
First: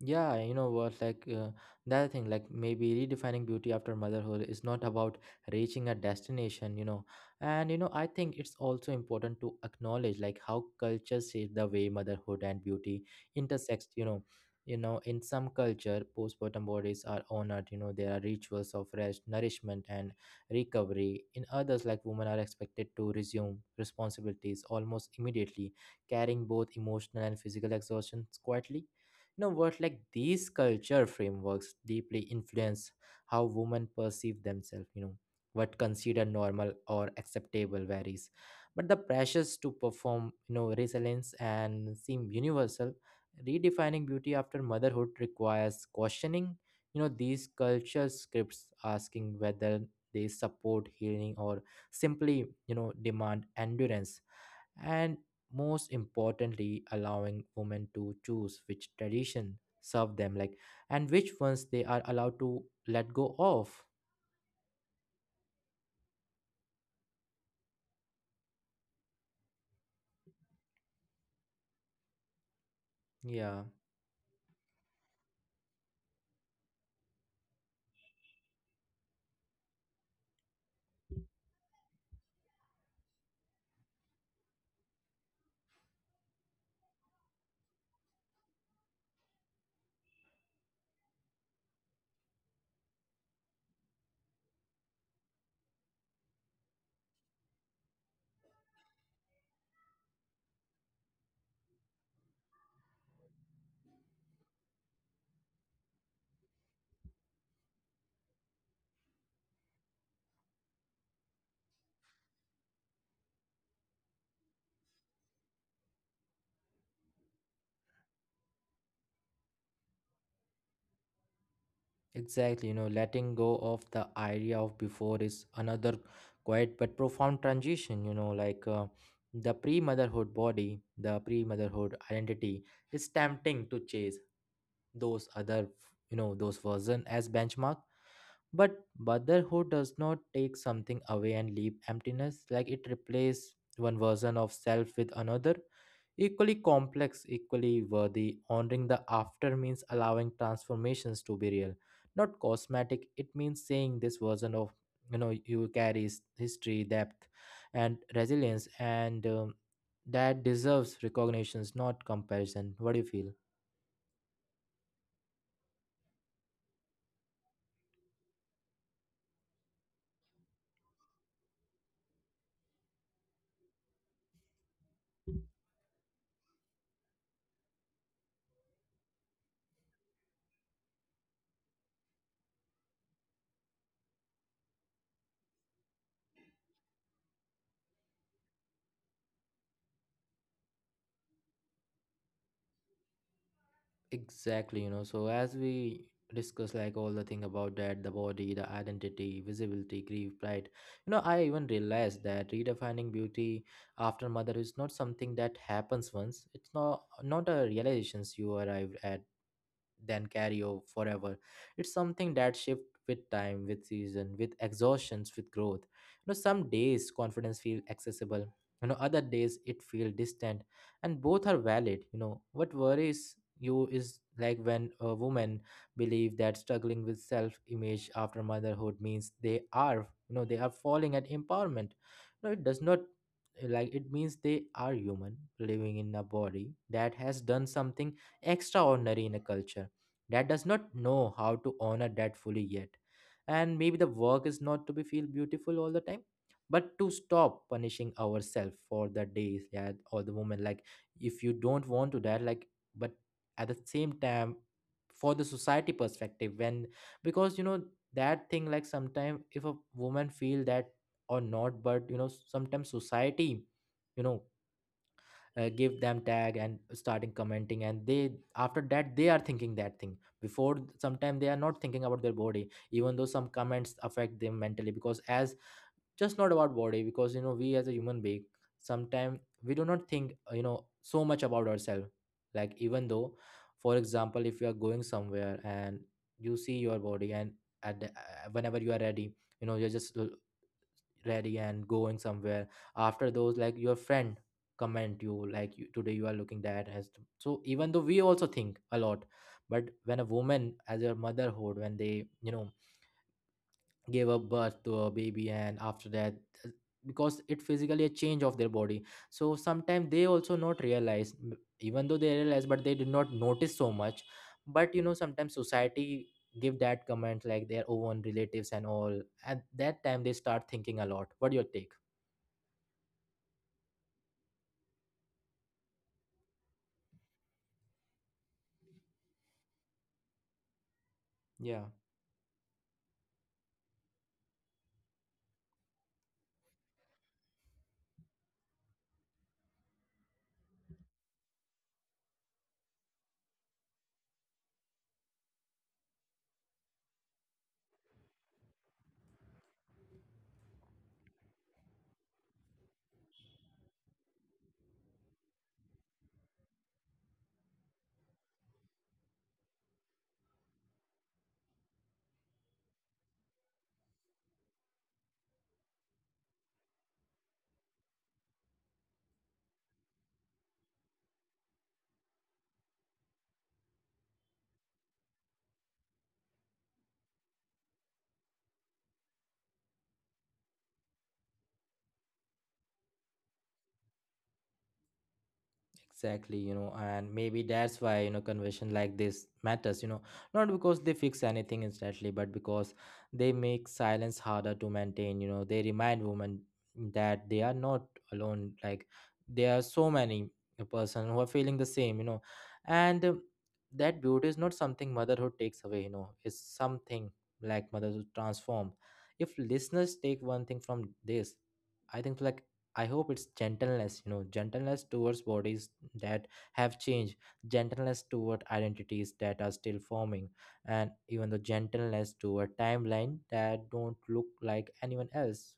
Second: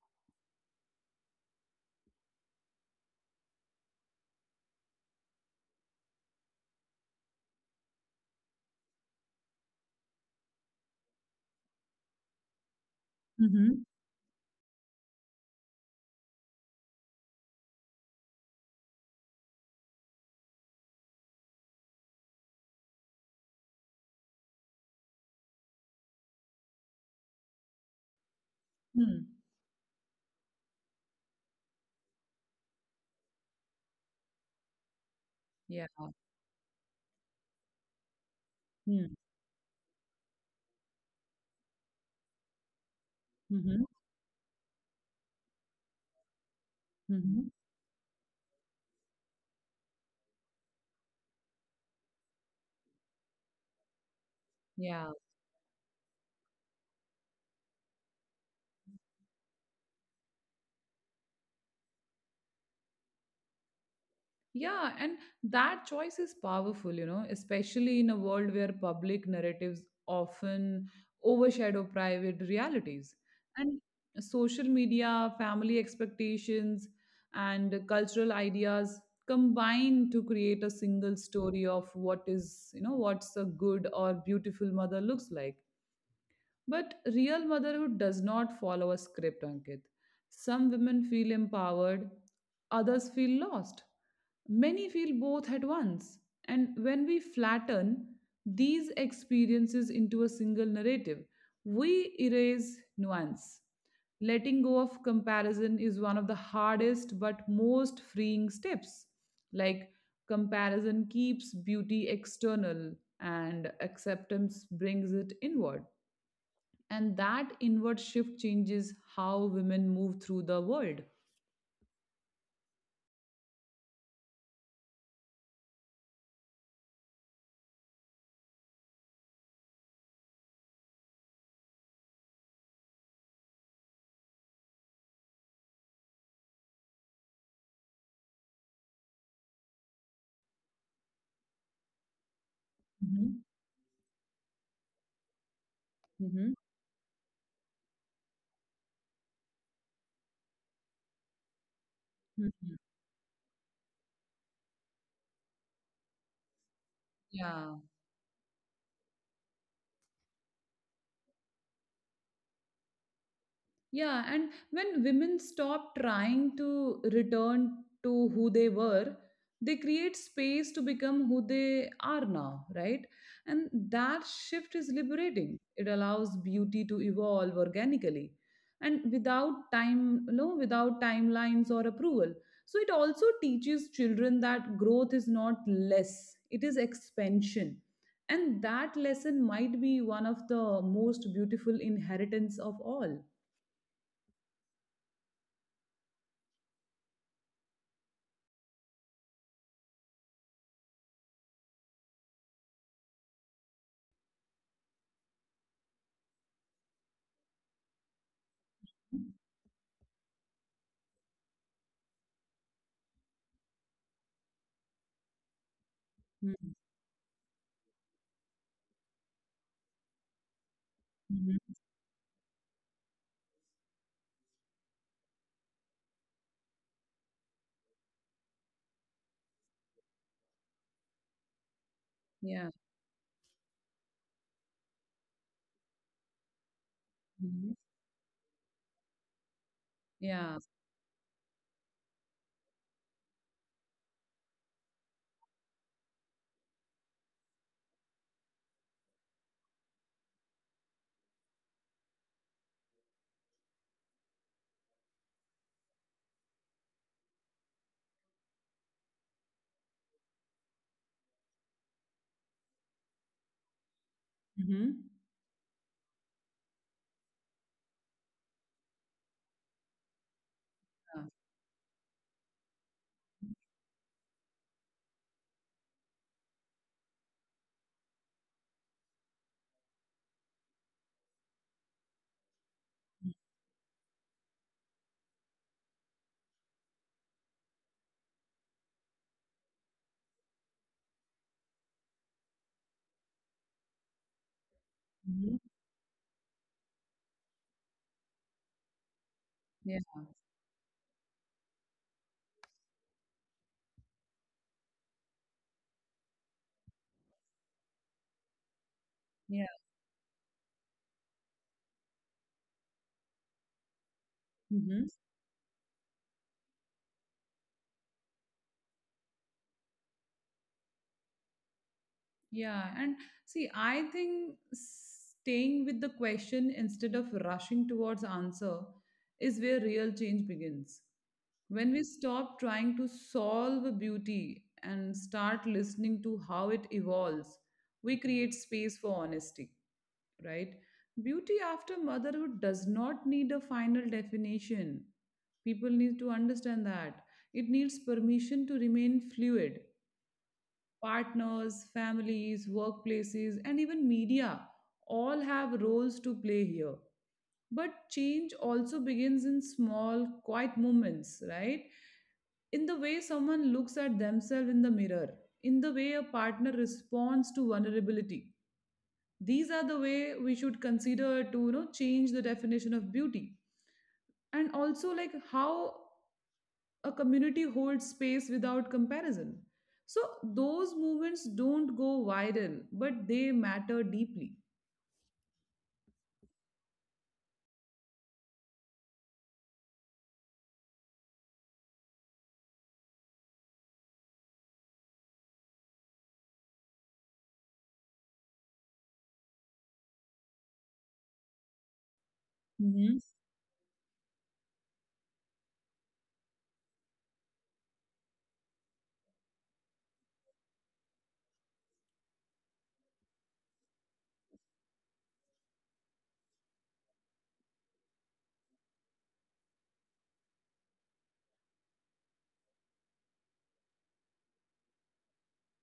A: Yeah, you know what? Like the other thing, like maybe redefining beauty after motherhood is not about reaching a destination, you know. And you know, I think it's also important to acknowledge like how culture shape the way motherhood and beauty
B: Mm-hmm.
A: intersect. You know, in some culture, postpartum bodies are honored. You know, there are rituals of rest, nourishment, and recovery. In others, like women are expected to resume responsibilities almost immediately, carrying both emotional and physical exhaustions quietly.
B: Hmm.
A: You know what, like these culture frameworks deeply influence how women perceive themselves, you know, what
B: Yeah.
A: considered normal or acceptable varies, but the
B: Hmm.
A: pressures to perform, you know, resilience and seem universal.
B: Mm-hmm.
A: Redefining beauty after motherhood requires questioning, you know, these
B: Mm-hmm.
A: culture scripts, asking whether they support healing or simply, you know, demand endurance.
B: Yeah.
A: And most importantly, allowing women to choose which tradition serve them, like, and which ones they are allowed to let go of.
B: Yeah, and that choice is powerful, you know, especially in a world where public narratives often overshadow private realities.
A: Yeah,
B: And social media, family expectations, and cultural ideas combine to create a single story of what is, you know, what's a good or beautiful mother looks like. But real motherhood does not follow a script, Ankit. Some women feel empowered, others feel lost. Many feel both at once. And when we flatten these experiences into a single narrative, we erase nuance. Letting go of comparison is one of the hardest but most freeing steps. Like, comparison keeps beauty external and acceptance brings it inward. And that inward shift changes how women move through the world.
A: exactly. You know, letting go of the idea of before is another quiet but profound transition, you know, like the pre-motherhood body, the pre-motherhood identity is tempting to chase, those other, you know, those version as benchmark. But motherhood does not take something away and leave emptiness, like it
B: Hmm.
A: replaces one version of self with another,
B: Hmm.
A: equally complex, equally worthy. Honoring the after means allowing transformations to be real, not
B: Hmm.
A: cosmetic. It means saying this version of, you know, you carries history, depth
B: Yeah.
A: and resilience and that deserves recognitions, not comparison. What do you feel?
B: Yeah, and when women stop trying to return to who they were, they create space to become who they are now, right? And that shift is liberating. It allows beauty to evolve organically and without time, no, without timelines or approval. So it also teaches children that growth is not less, it is expansion. And that lesson might be one of the most beautiful inheritance of all.
A: Exactly, you know. So as we discuss like all the thing about that, the body, the identity, visibility, grief, pride. You know, I even realized that redefining beauty after mother is not something that happens once. It's not a realizations you arrive at then carry over forever. It's something that shifts with time, with season, with exhaustions, with growth. You know, some
B: Mhm.
A: days confidence feel accessible. You know, other days it feel distant, and both are
B: Mhm.
A: valid. You know, what worries you is like when a woman believe that struggling with self-image after motherhood means they are, you know, they are falling at empowerment. No, it
B: Yeah.
A: does not, like it means they are human living in a body that has done
B: Mhm.
A: something extraordinary in a culture that
B: Yeah.
A: does not know how to honor that fully yet. And maybe the work is not to be feel beautiful all the time, but to stop punishing ourselves for the days, yeah, or the moment. Like, if you don't want to that, like, but at the same time, for the society perspective, when, because you know that thing like sometimes if a woman feel that or not, but you know sometimes society, you know
B: Mm-hmm.
A: give them tag and starting commenting and they, after that they are thinking that thing before,
B: Yeah.
A: sometimes they are not thinking about their body, even though some comments affect them mentally, because as just not about body, because you know we as a human being, sometimes we do not think you know, so much about ourselves. Like, even though, for example, if you are going somewhere and you see your body and at the, whenever you are ready, you know, ready and going somewhere, after those, like, your friend comment you,
B: Mhm.
A: like, you, today you are looking that as so even though we also think a lot. But
B: Yeah.
A: when a woman as her motherhood, when they, you know, gave a birth to a baby, and after that uh, because it physically a change of their body, so
B: Yeah.
A: sometimes they also not realize even though they realize, but they did not notice so much. But you
B: Mm-hmm.
A: know, sometimes society give that comment like their own relatives and all, at that time they start thinking a lot. What your take?
B: Yeah. And see, I think staying with the question instead of rushing towards answer is where real change begins. When
A: Yeah,
B: we stop trying to solve a beauty and start listening to how it evolves, we create space for honesty, right? Beauty after motherhood does not need a final definition. People need to understand that. It needs permission to remain fluid. Partners, families, workplaces, and even media all have roles to play here. But change also begins in small, quiet moments, right? In the way someone looks at themselves in the mirror, in the way a partner responds to vulnerability, these are the way we should consider to, you know, change the definition of beauty, and also like how a community holds space without comparison. So those movements don't go viral, but they matter deeply.
A: exactly. You know, and maybe that's why, you know, conversation like this matters, you know, not because they fix anything instantly, but because they make silence harder to maintain. You know, they remind women that they are not alone. Like, there are so many person who are feeling the same, you know,
B: Mhm.
A: and that beauty is not something motherhood takes away, you know, it's something like motherhood transform. If listeners take one thing from this, I think like I hope it's gentleness, you know, gentleness towards bodies that have changed, gentleness toward identities that are still forming, and even the gentleness toward timeline that don't look like anyone else.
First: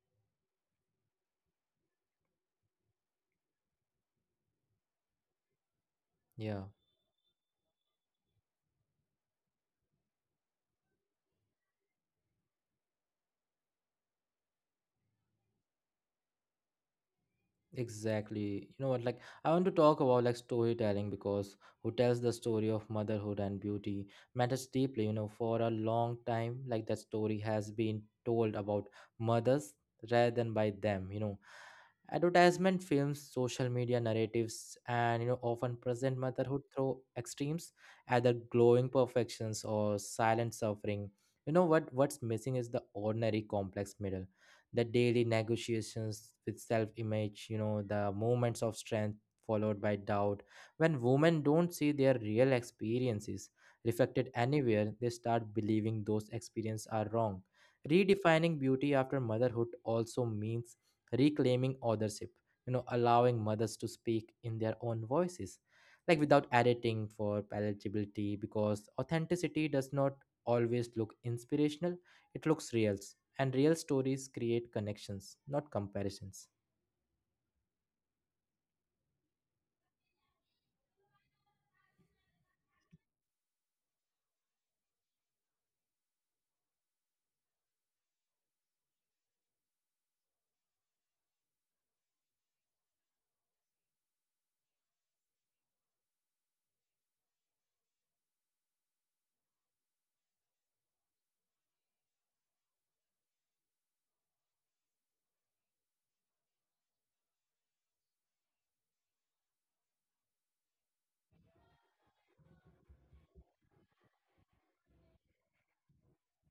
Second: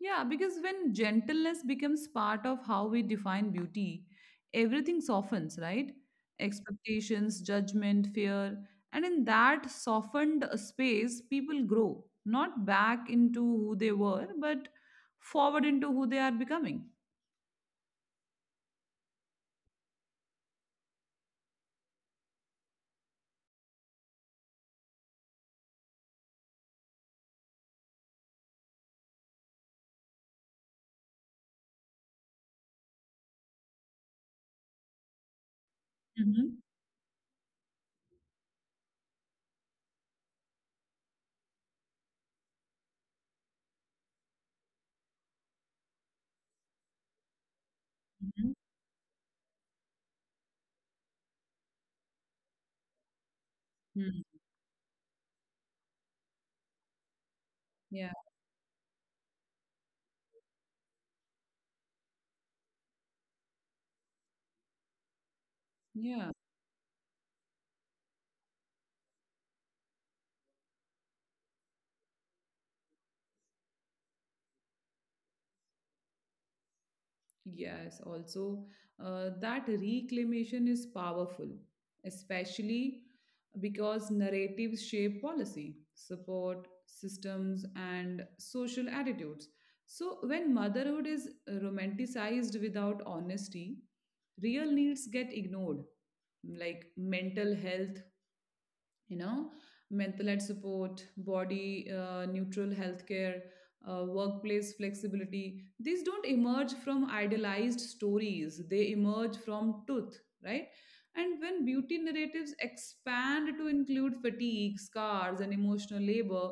B: Yeah, because when gentleness becomes part of how we define beauty, everything softens, right?
A: Yeah,
B: Expectations, judgment, fear. And in that softened space, people grow, not back into who they were, but forward into who they are becoming.
A: exactly. You know what? Like, I want to talk about like storytelling, because who tells the story of motherhood and beauty matters deeply. You know, for a long time, like that story has been told about mothers rather than by them. You know, advertisement films, social media narratives, and you know, often present
B: Hmm.
A: motherhood through extremes, either glowing perfections or silent suffering. You know what? What's missing is the ordinary complex middle, the daily negotiations with self-image. You know, the moments of strength followed by doubt. When women don't see their real experiences
B: Hmm.
A: reflected anywhere, they start believing those experiences are wrong.
B: Yeah.
A: Redefining beauty after motherhood also means reclaiming authorship, allowing mothers to speak in their own voices, like
B: Yeah.
A: without editing for palatability, because authenticity does not always look inspirational, it looks real, and real stories create connections, not comparisons.
B: Yes, also that reclamation is powerful, especially because narratives shape policy, support, systems, and social attitudes. So, when motherhood is romanticized without honesty, real needs get ignored, like mental health, you know, mental health support, body neutral healthcare, workplace flexibility. These don't emerge from idealized stories, they emerge from truth, right? And when beauty narratives expand to include fatigue, scars, and emotional labor,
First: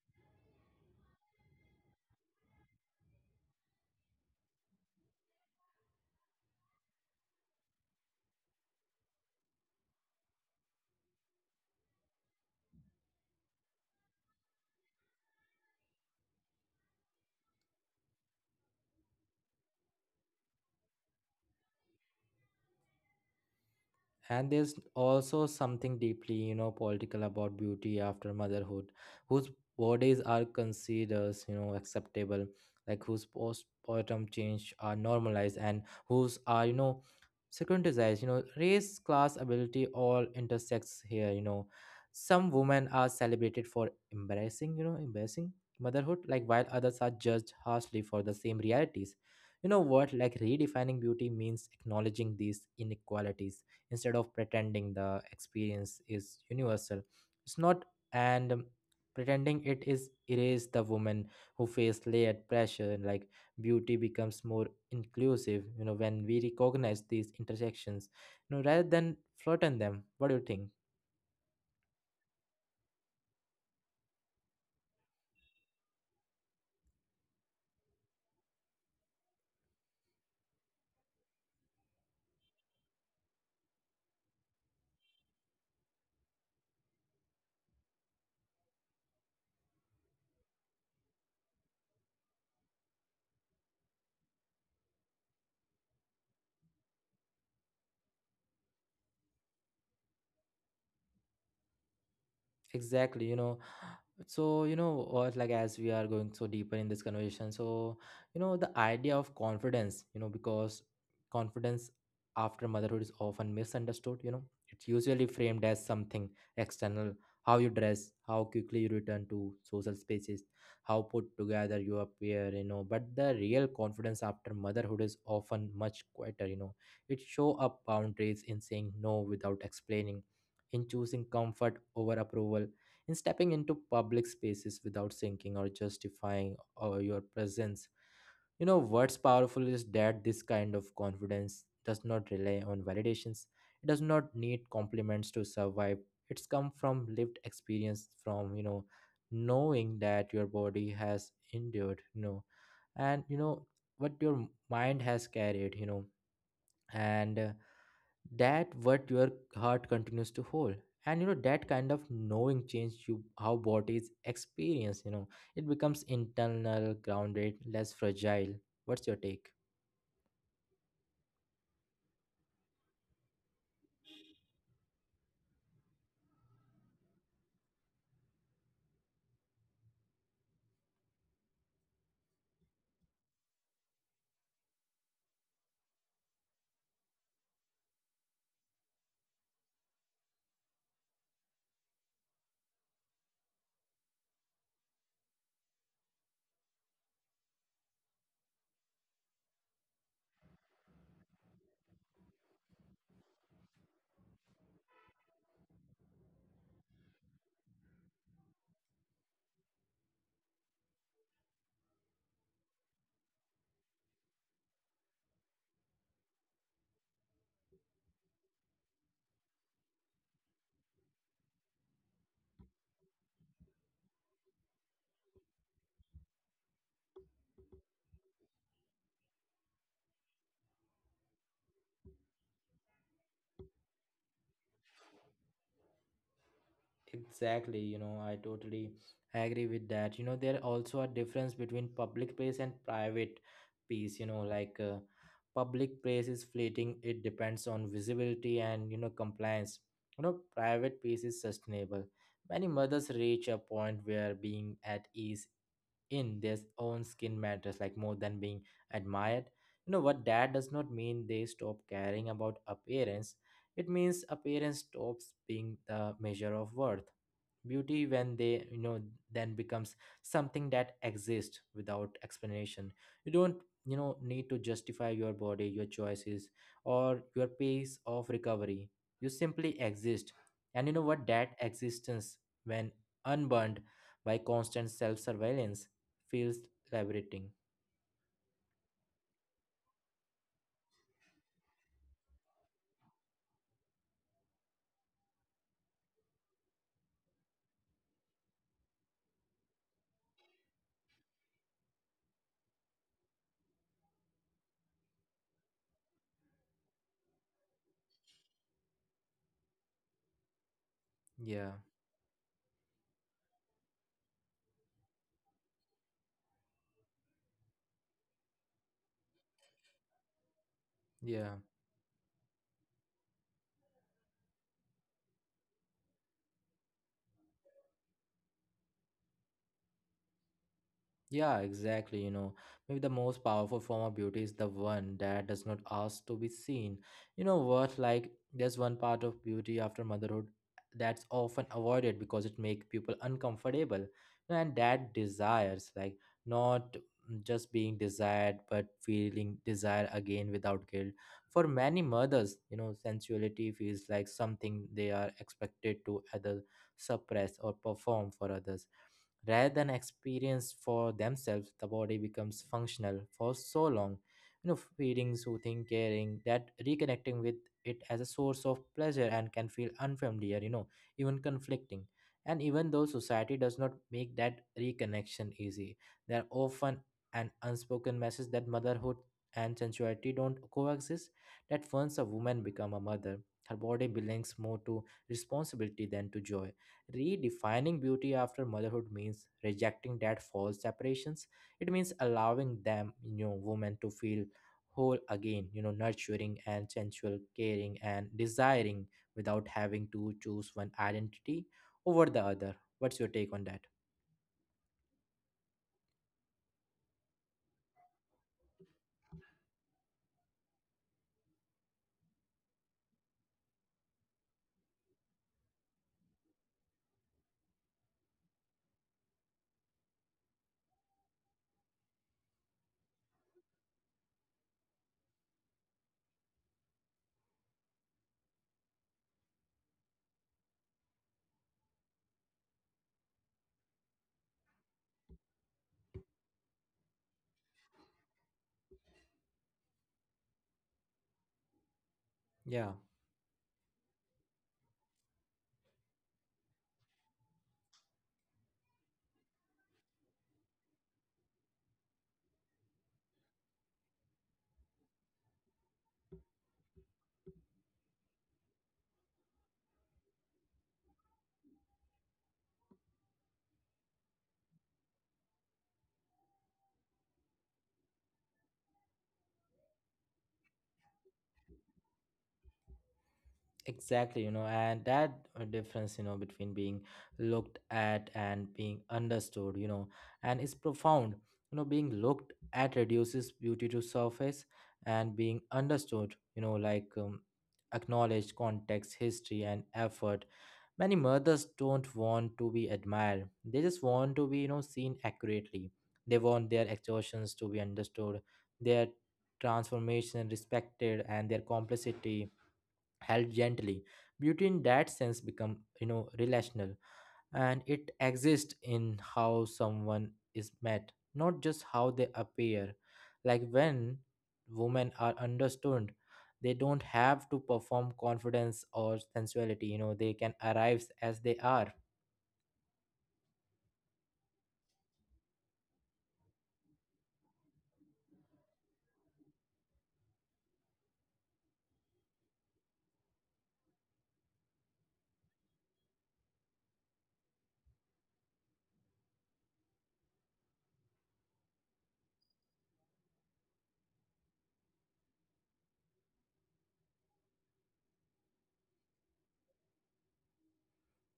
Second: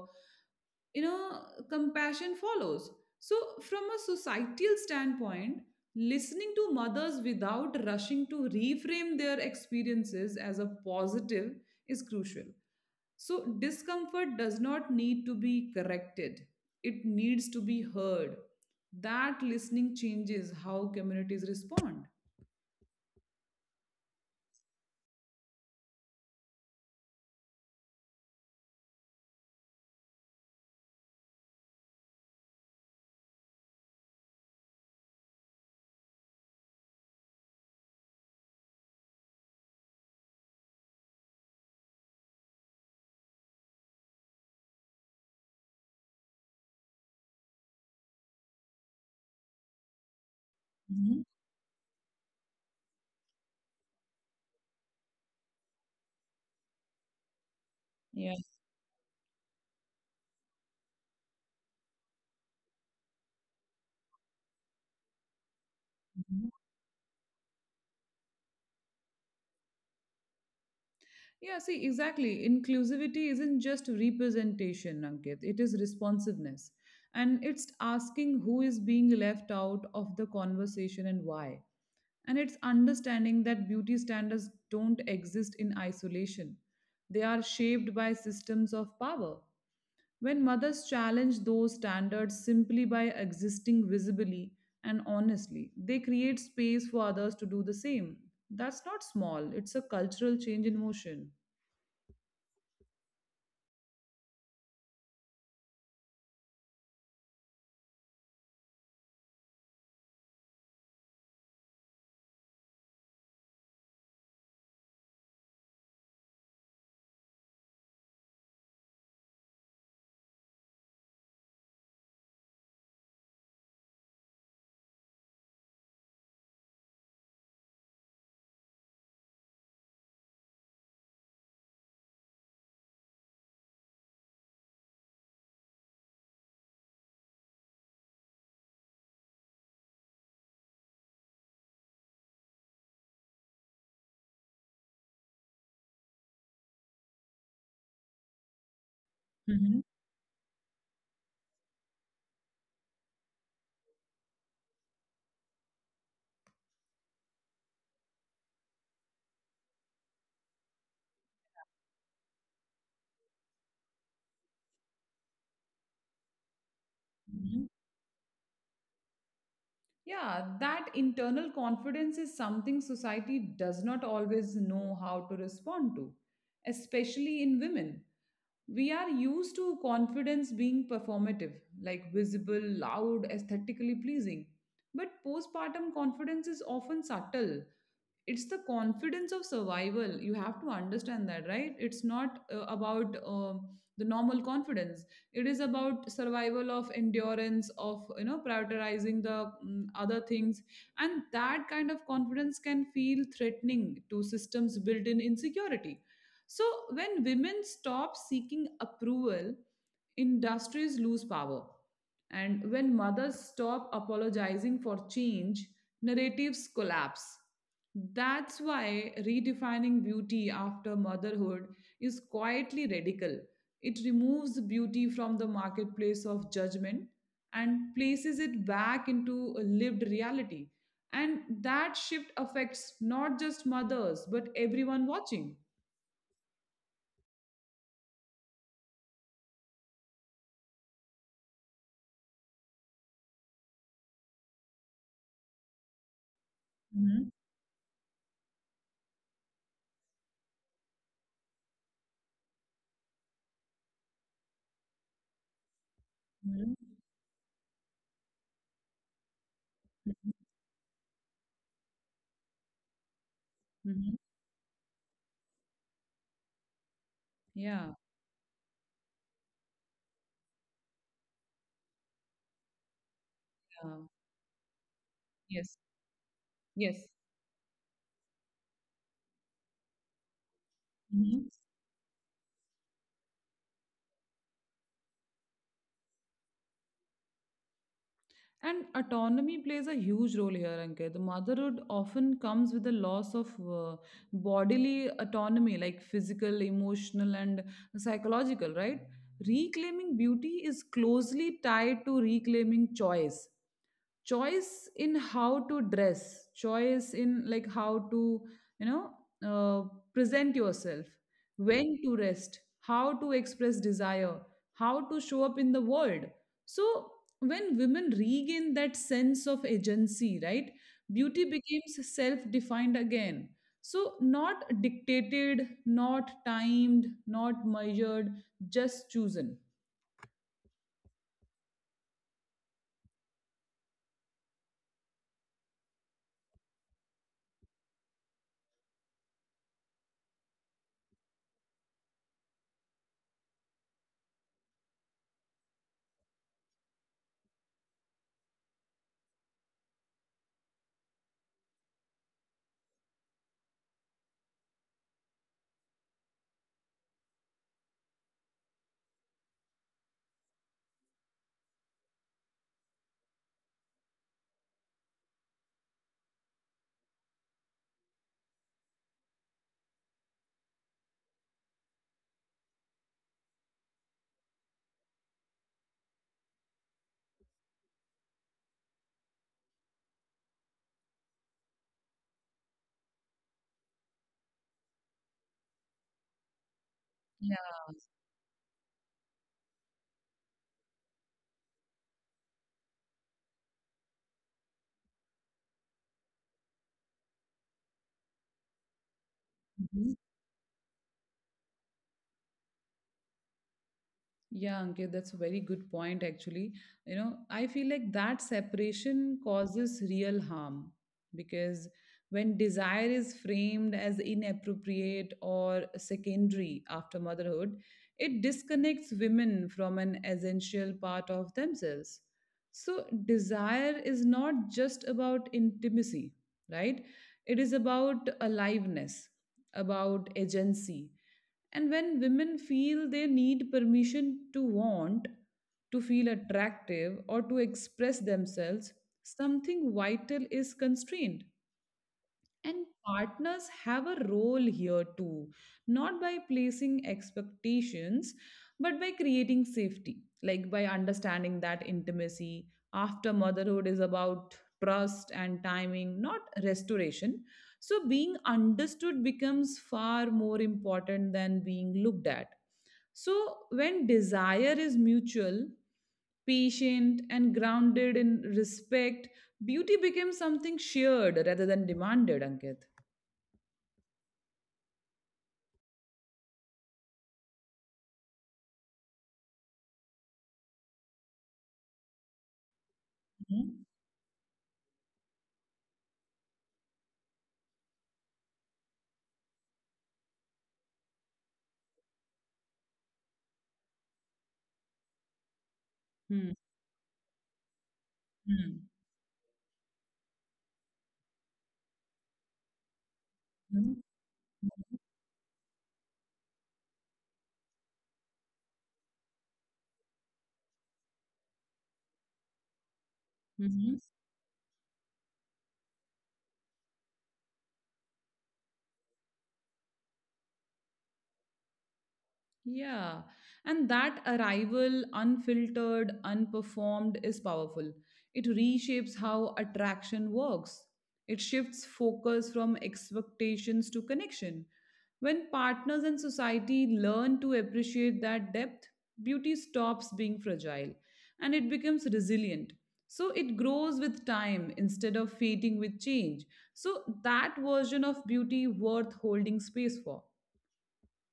B: you know, compassion follows. So from a societal standpoint, listening to mothers without rushing to reframe their experiences as a positive is crucial. So, discomfort does not need to be corrected, it needs to be heard. That listening changes how communities respond.
A: And there's also something deeply, political about beauty after motherhood. Whose bodies are considered, acceptable? Like whose postpartum change are normalized and whose are, secondized? Race, class, ability all intersects here, some women are celebrated for embarrassing, embarrassing motherhood, like while others are judged harshly for the same realities. What, like, redefining
B: Mhm.
A: beauty means acknowledging these inequalities instead of pretending the experience is universal. It's not,
B: Yeah.
A: and pretending it is erase the woman who faced layered pressure. And Like beauty becomes more inclusive, when we
B: Mhm.
A: recognize these intersections, rather than flatten them. What do you think?
B: Yeah, see, exactly. Inclusivity isn't just representation, Ankit, it is responsiveness. And it's asking who is being left out of the conversation and why. And it's understanding that beauty standards don't exist in isolation, they are shaped by systems of power. When mothers challenge those standards simply by existing visibly and honestly, they create space for others to do the same. That's not small, it's a cultural change in motion.
A: Exactly, So, what, like as we are going so deeper in this conversation, so, the idea of confidence, because confidence after motherhood is often misunderstood, It's usually framed as something external: how you dress, how quickly you return to social spaces, how put together you appear, But the real confidence after motherhood is often much quieter, It show up boundaries in saying no without explaining, in choosing comfort over approval, in stepping into public spaces without thinking or justifying or your presence. What's powerful is that this kind of confidence does not rely on validations. It does not need compliments to survive. It's come from lived experience, from,
B: Mhm.
A: knowing that your body has endured, and, what your mind has carried, and that what your heart continues to hold, and that kind of knowing change you how bodies experience. It becomes internal, grounded, less fragile. What's your take?
B: Yeah, that internal confidence is something society does not always know how to respond to, especially in women. We are used to confidence being performative, like visible, loud, aesthetically pleasing. But postpartum confidence is often subtle, it's the confidence of survival, you have to understand that, right? It's not about the normal confidence, it is about survival, of endurance, of, you know, prioritizing the other things. And that kind of confidence can feel threatening to systems built in insecurity. So when women stop seeking approval, industries lose power. And when mothers stop apologizing for change, narratives collapse. That's why redefining beauty after motherhood is quietly radical. It removes beauty from the marketplace of judgment and places it back into a lived reality. And that shift affects not just mothers, but everyone watching.
A: Exactly, I totally agree with that. There also a difference between public place and private peace. Like public place is fleeting, it depends on visibility and, compliance. Private peace is sustainable. Many mothers reach a point where being at ease in their
B: Mhm.
A: own skin matters, like more than being admired. What
B: Mm,
A: that does not mean they stop caring about appearance, it
B: mhm.
A: means appearance stops being the measure of worth.
B: Yeah,
A: Beauty when they, then becomes something that exists without explanation. You don't,
B: yeah.
A: need to justify your body,
B: Yes,
A: your choices,
B: yes.
A: or your pace of recovery. You simply exist, and what,
B: Mhm.
A: that existence, when unburned by constant self surveillance, feels liberating.
B: And autonomy plays a huge role here, Ankit. The motherhood often comes with a loss of uh, bodily autonomy, like physical, emotional, and psychological, right? Reclaiming beauty is closely tied to reclaiming choice. Choice in how to dress, choice in like how to, you know, uh, present yourself,
A: Yeah,
B: when to rest, how to express desire, how to show up in the world. So when women regain that sense of agency, right,
A: yeah.
B: beauty becomes self defined again. So not dictated, not timed, not measured, just chosen.
A: Yeah, exactly. Maybe the most powerful form of beauty is the one that does not ask to be seen. What? Like, there's one part of beauty after motherhood that's often avoided because it makes people uncomfortable. And that desires, like, not just being desired, but feeling desire again without guilt. For many mothers, sensuality feels like something they are expected to either suppress or perform for others rather than experience for themselves. The body becomes functional for so long, feeding, soothing, caring, that reconnecting with it as a source of pleasure and can feel unfamiliar, even conflicting. And even though society does not make that reconnection easy, there are often an unspoken message that motherhood and sensuality don't coexist, that once a woman become a mother, her body belongs more to responsibility than to joy. Redefining beauty after motherhood means rejecting that false separations. It means allowing them, women to feel whole again, nurturing and sensual, caring and desiring, without having
B: Yeah.
A: to choose one identity over the other. What's your take on that?
B: Yeah, Ankit, that's a very good point, actually. You know, I feel like that separation causes real harm because when desire is framed as inappropriate or secondary after motherhood, it disconnects women from an essential part of themselves. So, desire is not just about intimacy, right? It is about aliveness, about agency. And when women feel they need permission to want, to feel attractive, or to express themselves, something vital is constrained. And
A: Yeah.
B: partners have a role here too, not by placing expectations, but by creating safety, like by understanding that intimacy after motherhood is about trust and timing, not restoration. So, being understood becomes far more important than being looked at. So, when desire is mutual, patient, and grounded in respect, beauty became something shared rather than demanded, Ankit.
A: Exactly, and that difference, between being looked at and being understood, and is profound. Being looked at reduces
B: Mhm.
A: beauty to surface, and being understood, like acknowledged context, history, and effort. Many mothers don't want to be admired; they just want to be, seen accurately. They
B: Mhm.
A: want their exertions to be understood, their transformation respected, and their complicity held gently.
B: Mhm.
A: Beauty in
B: Mhm.
A: that sense become, relational, and it exists in how someone is met, not just how they appear. Like
B: Mhm.
A: when women are understood, they don't have to perform confidence or sensuality. They can arrive as they are.
B: Yeah, and that arrival, unfiltered, unperformed, is powerful. It reshapes how attraction works. It shifts focus from expectations to connection. When partners and society learn to appreciate that depth, beauty stops being fragile and it becomes resilient. So it grows with time instead of fading with change. So that version of beauty worth holding space for.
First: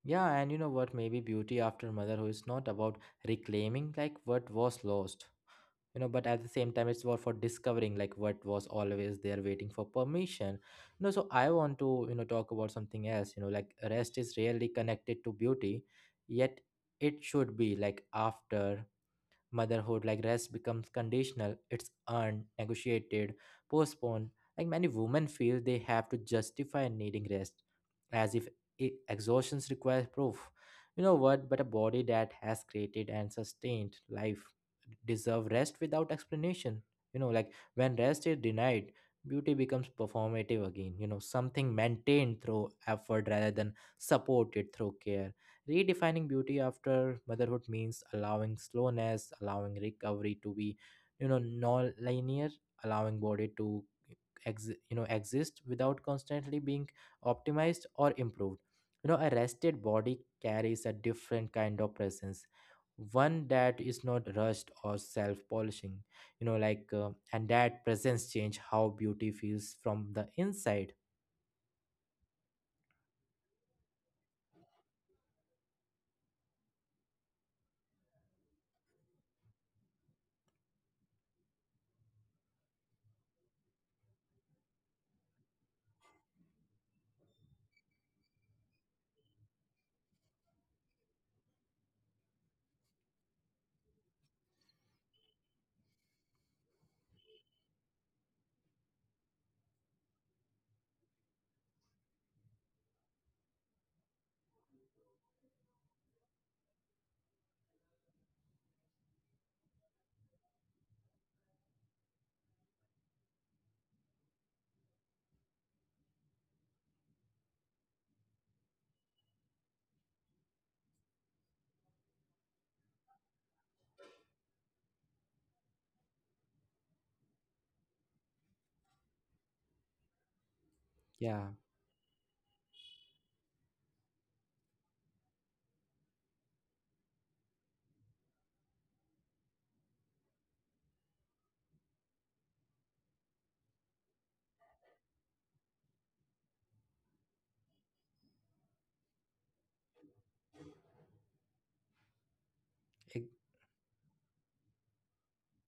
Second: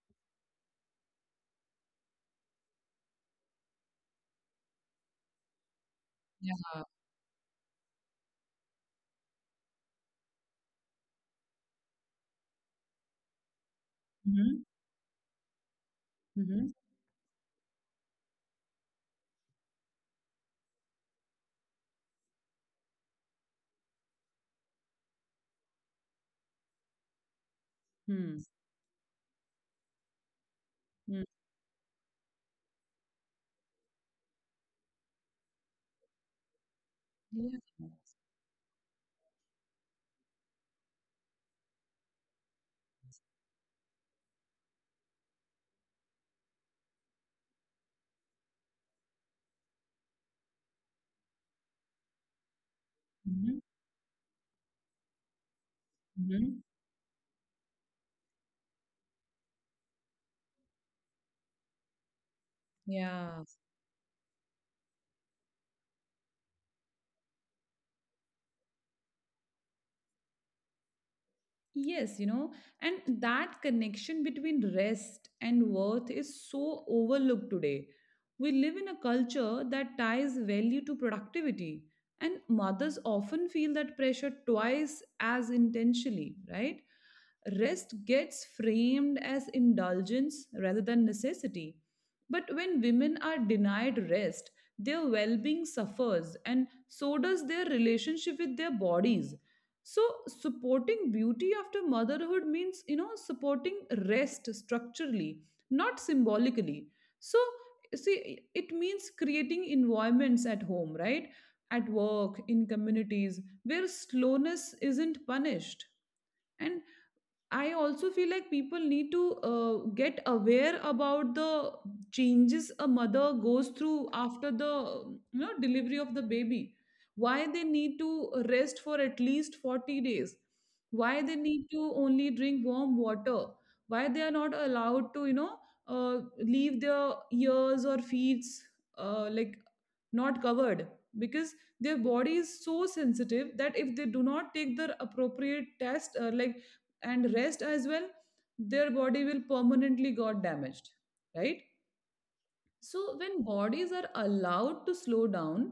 A: Yeah, and what? Maybe beauty after motherhood is not about reclaiming like what was lost, but at the same
B: Yeah.
A: time it's about for discovering like what was always there waiting for permission. So I want to, talk about something else, like rest is
B: Hmm.
A: rarely connected to beauty, yet
B: Hmm.
A: it should be. Like after motherhood, like rest, becomes conditional. It's earned, negotiated, postponed. Like many women feel they have to justify needing rest, as
B: Hmm.
A: if exhaustion requires proof.
B: Mm.
A: What? But a body that has created and sustained life deserve rest without explanation. Like
B: Yes.
A: when rest is denied, beauty becomes performative again. Something maintained through effort rather than supported through care. Redefining beauty after motherhood means allowing slowness, allowing recovery to be, non-linear, allowing body
B: Mhm.
A: to exist without
B: Mhm.
A: constantly being optimized or improved. A rested body carries a different kind of presence,
B: Yeah.
A: one that is not rushed or self-polishing. Like and that presence change how beauty feels from the inside.
B: Yes, you know, and that connection between rest and worth is so overlooked today. We live in a culture that ties value to productivity, and mothers often feel that pressure twice as intensely, right? Rest gets framed as indulgence rather than necessity. But when women are denied rest, their well being suffers, and so does their relationship with their bodies. So, supporting beauty after motherhood means, you know, supporting rest structurally, not symbolically. So, see, it means creating environments at home, right? At work, in communities, where slowness isn't punished. And I also feel like people need to get aware about the changes a mother goes through after the, you know, delivery of the baby. Why they need to rest for at least 40 days. Why they
A: Yeah,
B: need to only drink warm water. Why they are not allowed to, you know, leave their ears or feet like not covered, because their body is so sensitive that if they do not take their appropriate test, like, and rest as well, their body will permanently got damaged, right? So
A: e-
B: when bodies are allowed to slow down,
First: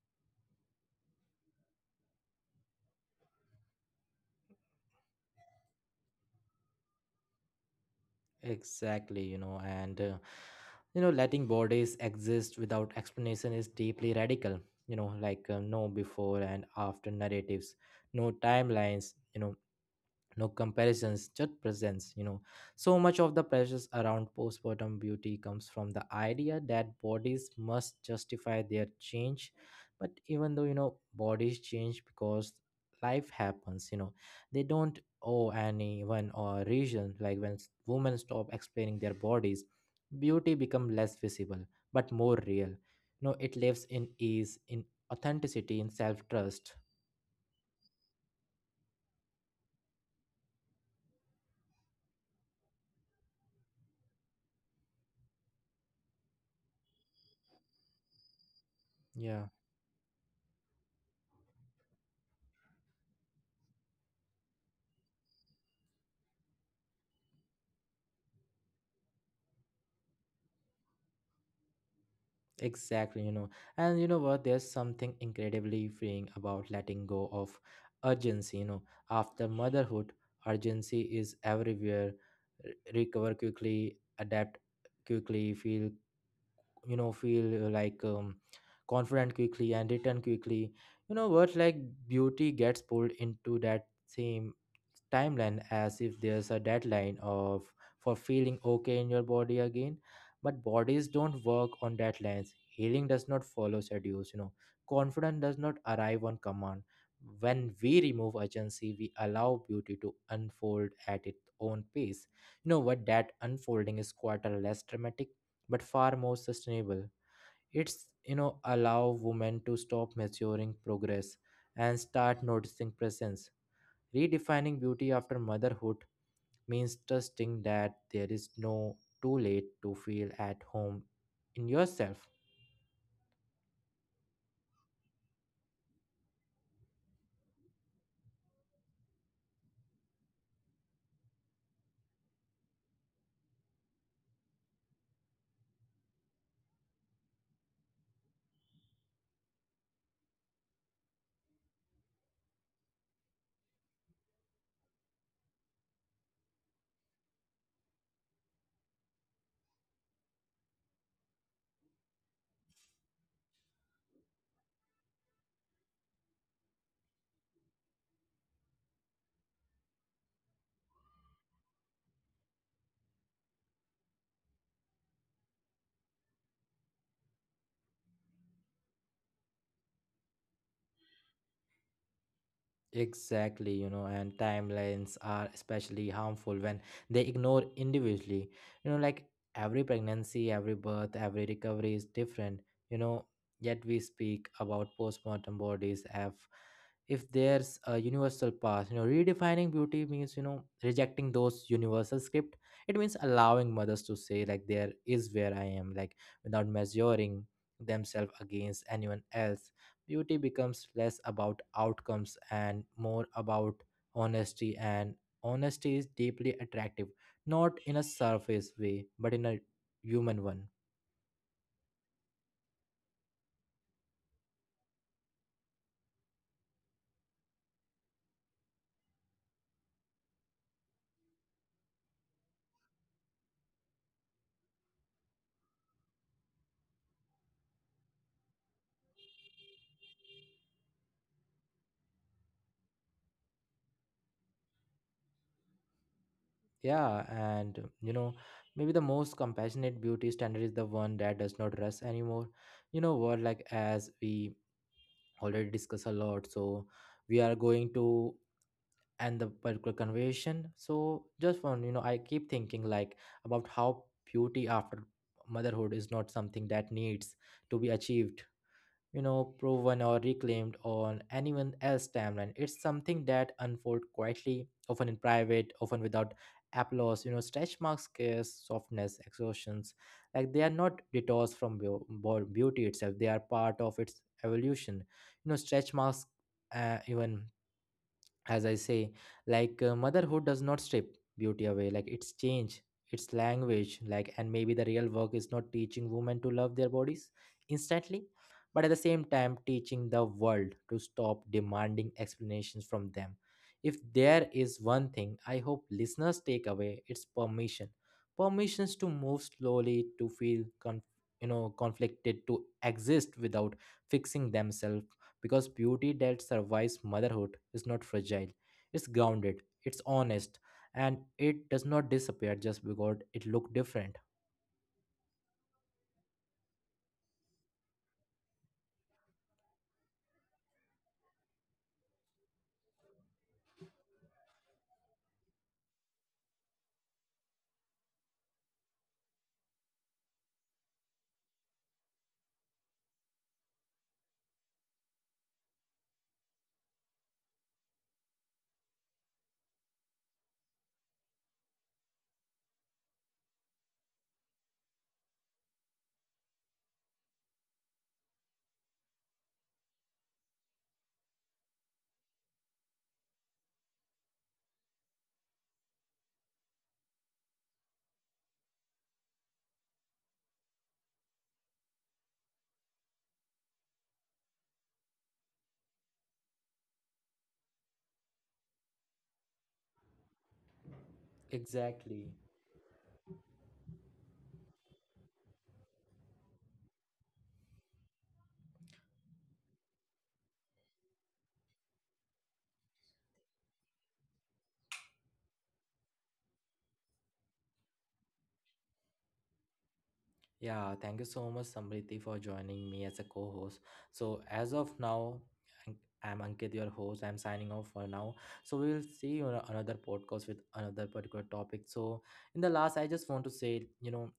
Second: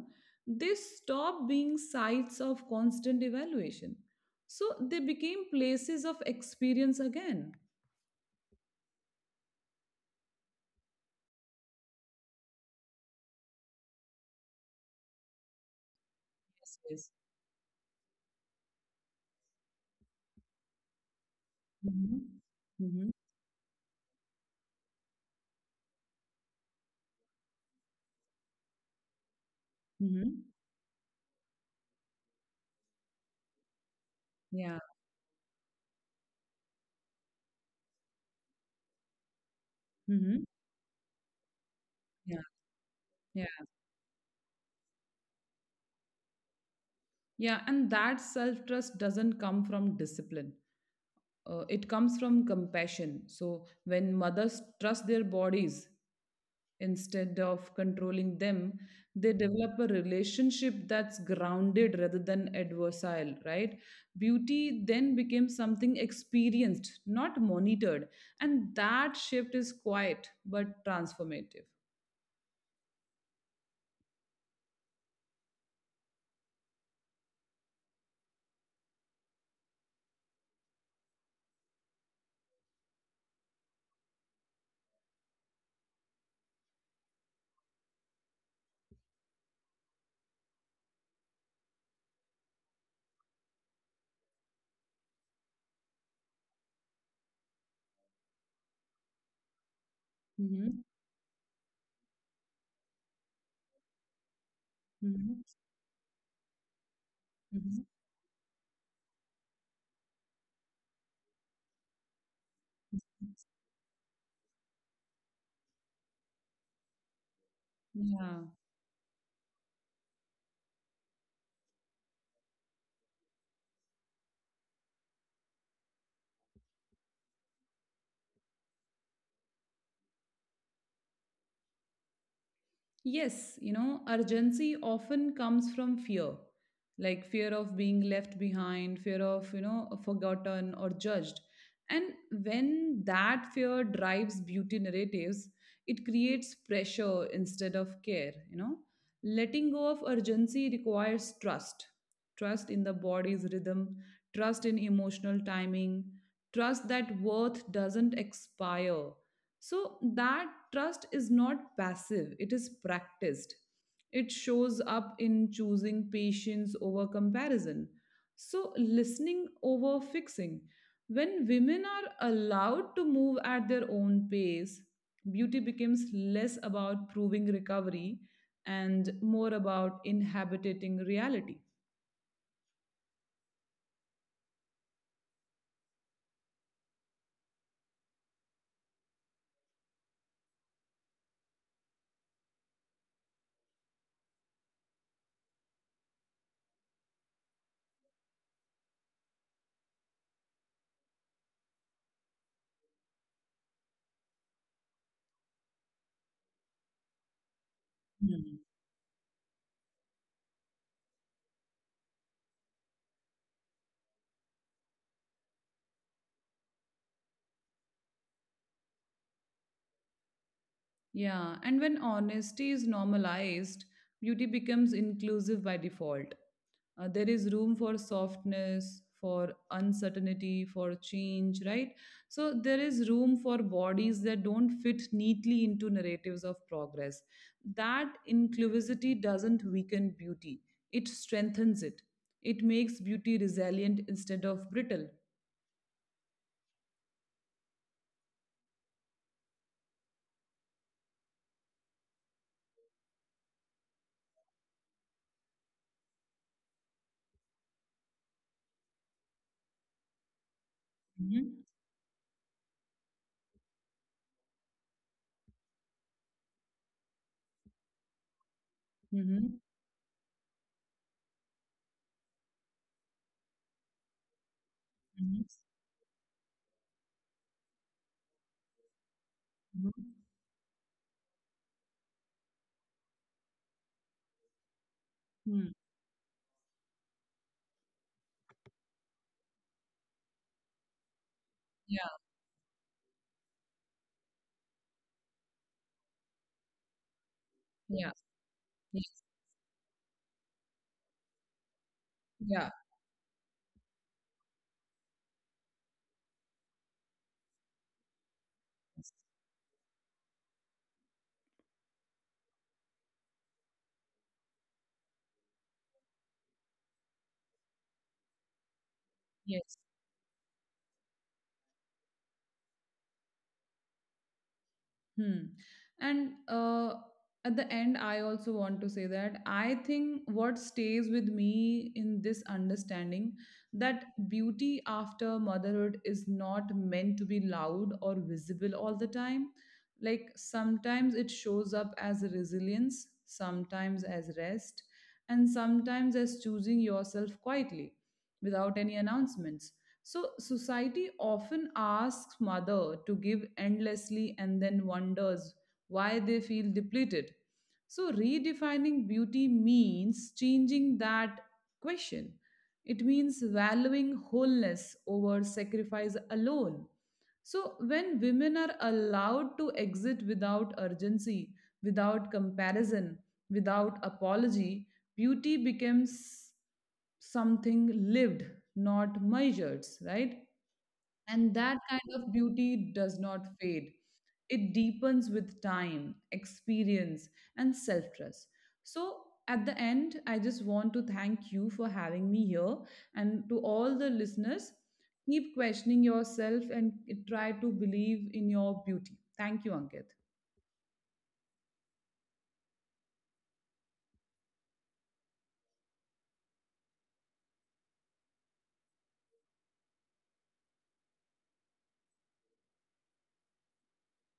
B: they stop being sites of constant evaluation. So they became places of experience again.
A: Exactly, and, letting bodies exist without explanation is deeply radical. Like no before and
B: Yes, yes.
A: after narratives, no timelines. No comparisons, just presence.
B: Mm-hmm.
A: So
B: Mm-hmm.
A: much of the pressures around postpartum beauty comes from the idea that bodies must justify their change. But
B: Mm-hmm.
A: even though, bodies change because life happens, they
B: Yeah.
A: don't owe anyone or reason. Like when women stop explaining their bodies,
B: Mm-hmm.
A: beauty become less visible but more
B: Yeah.
A: real. It
B: Yeah.
A: lives in ease, in authenticity, in self-trust.
B: Yeah, and that self trust doesn't come from discipline. It comes from compassion. So when mothers trust their bodies instead of controlling them, they
A: Yeah.
B: develop a relationship that's grounded rather than adversarial, right? Beauty then becomes something experienced, not monitored. And that shift is quiet but transformative.
A: Exactly, And what? There's something incredibly freeing about letting go of urgency, After motherhood, urgency is everywhere. Recover quickly, adapt quickly, feel, you know feel uh, like um, confident quickly and return quickly. Words like beauty gets pulled into that same timeline, as if there's a deadline of for feeling okay in your body again. But
B: Hmm.
A: bodies don't work on deadlines, healing does not follow schedules.
B: Hmm.
A: Confidence does not arrive on command. When
B: Hmm.
A: we remove urgency, we allow beauty to unfold at its own pace. What, that unfolding is quite a less dramatic but far more sustainable. It's,
B: Yeah.
A: allow women to stop measuring progress and start noticing presence. Redefining beauty after motherhood means trusting that there is no too late to feel at home in yourself.
B: Yes, you know, urgency often comes from fear, like fear of being left behind, fear of, you know, forgotten or judged. And when that fear drives beauty narratives, it creates pressure instead of care, you know. Letting go of urgency requires trust, trust in the body's rhythm, trust in emotional timing, trust that worth doesn't expire. So that trust is not passive, it is practiced. It shows up in choosing patience over comparison. So, listening over fixing. When women are allowed to move at their own pace, beauty becomes less about proving recovery and more about inhabiting reality.
A: Exactly, and timelines are especially harmful when they ignore individually. Like every pregnancy, every birth, every recovery is different, you know, yet we speak about postmortem bodies as if there's a universal past. Redefining beauty means, rejecting those universal script. It means allowing mothers to say, like, there is where I am, like, without measuring themselves against anyone else. Beauty becomes less about outcomes and more about honesty, and honesty is deeply attractive, not in a surface way but in a human one.
B: Yeah, and when honesty is normalized, beauty becomes inclusive by default. There is room for softness, for uncertainty, for change, right? So there is room for bodies that don't fit neatly into narratives of progress. That inclusivity doesn't weaken beauty, it strengthens it. It makes beauty resilient instead of brittle.
A: Yeah, and maybe the most compassionate beauty standard is the one that does not rest anymore. What, like as we already discussed a lot, so we are going to and the particular conversion, so
B: Mm-hmm.
A: just one, I keep thinking like about how beauty after motherhood is not something that needs to be achieved,
B: Mm-hmm.
A: proven or reclaimed on anyone else timeline. It's something that unfolds quietly, often in
B: Mm-hmm.
A: private, often without applause. Stretch marks, scares, softness, exhaustions,
B: Mm-hmm.
A: like they are not detours from beauty itself, they are part of its evolution.
B: Hmm.
A: Stretch marks, even as I say, like motherhood does not strip beauty away, like
B: Yeah.
A: it's change, it's language, like, and maybe the real work is not teaching women to love their bodies
B: Yeah.
A: instantly, but at the same time, teaching the world to stop demanding
B: Yeah.
A: explanations from them. If there is one thing I hope listeners take away, it's permission. Permissions to
B: Yes.
A: move slowly, to feel, conflicted, to exist without fixing themselves, because beauty that survives motherhood is not fragile, it's grounded,
B: Yes.
A: it's honest, and it does not disappear just because it looked different.
B: Hmm. And at the end, I also want to say that I think what stays with me in this understanding that beauty after motherhood is not meant to be loud or visible all the time. Like sometimes it shows up as resilience, sometimes as rest, and sometimes as choosing yourself quietly without any announcements. So, society often asks mother to give endlessly and then wonders why they feel depleted. So, redefining beauty means changing that question. It means valuing wholeness over sacrifice alone. So, when women are allowed to exit without urgency, without comparison, without apology, beauty becomes something lived, not measured, right? And that kind of
A: Exactly.
B: beauty does not fade. It deepens with time, experience, and self trust. So, at the end, I just want to thank you for having me here. And to all the listeners, keep questioning yourself and try to believe in your beauty. Thank you, Ankit.
A: Yeah, thank you so much, Samriti, for joining me as a co host. So, as of now, An- I'm Ankit, your host. I'm signing off for now. So, we will see you on another podcast with another particular topic. So, in the last, I just want to say,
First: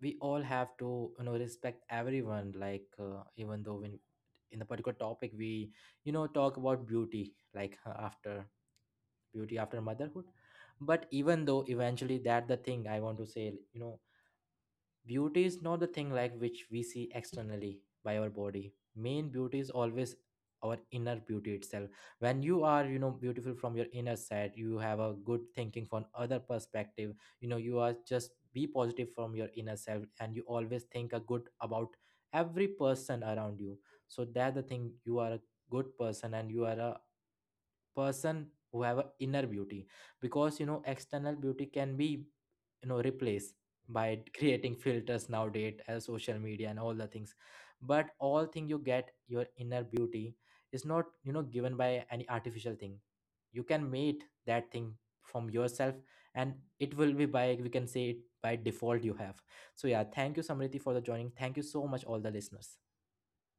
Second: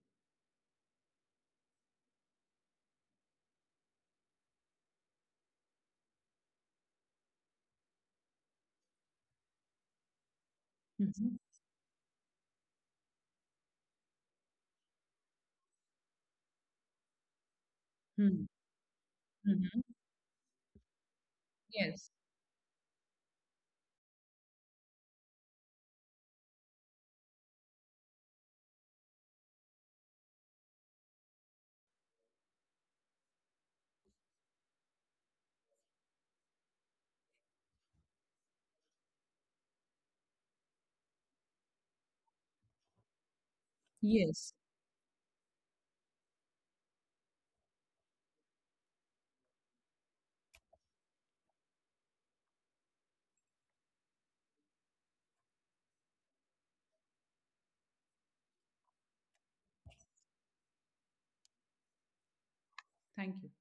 A: we all have to, respect everyone. Like even though when in the particular topic we, talk about beauty, like after beauty after motherhood. But
B: Mhm.
A: even though eventually that the thing I want to say, beauty is not the thing like which we see externally by our
B: Mhm.
A: body. Main beauty is
B: Mhm.
A: always our inner beauty itself.
B: Yes.
A: When you are, beautiful from your inner side, you have a good thinking from other perspective. You are just be positive from your inner self, and you always think a good about every person around you. So that the thing, you are a good person, and you are a person who have an inner beauty, because external beauty can be, replaced by
B: Yes.
A: creating filters nowadays as social media and all the things. But all thing, you get your inner beauty is not, given by any artificial thing. You can make that thing from yourself, and it will be by, we can say, it by default you have. So yeah, thank you Samriti for the joining. Thank you so much all the listeners.
B: Thank you.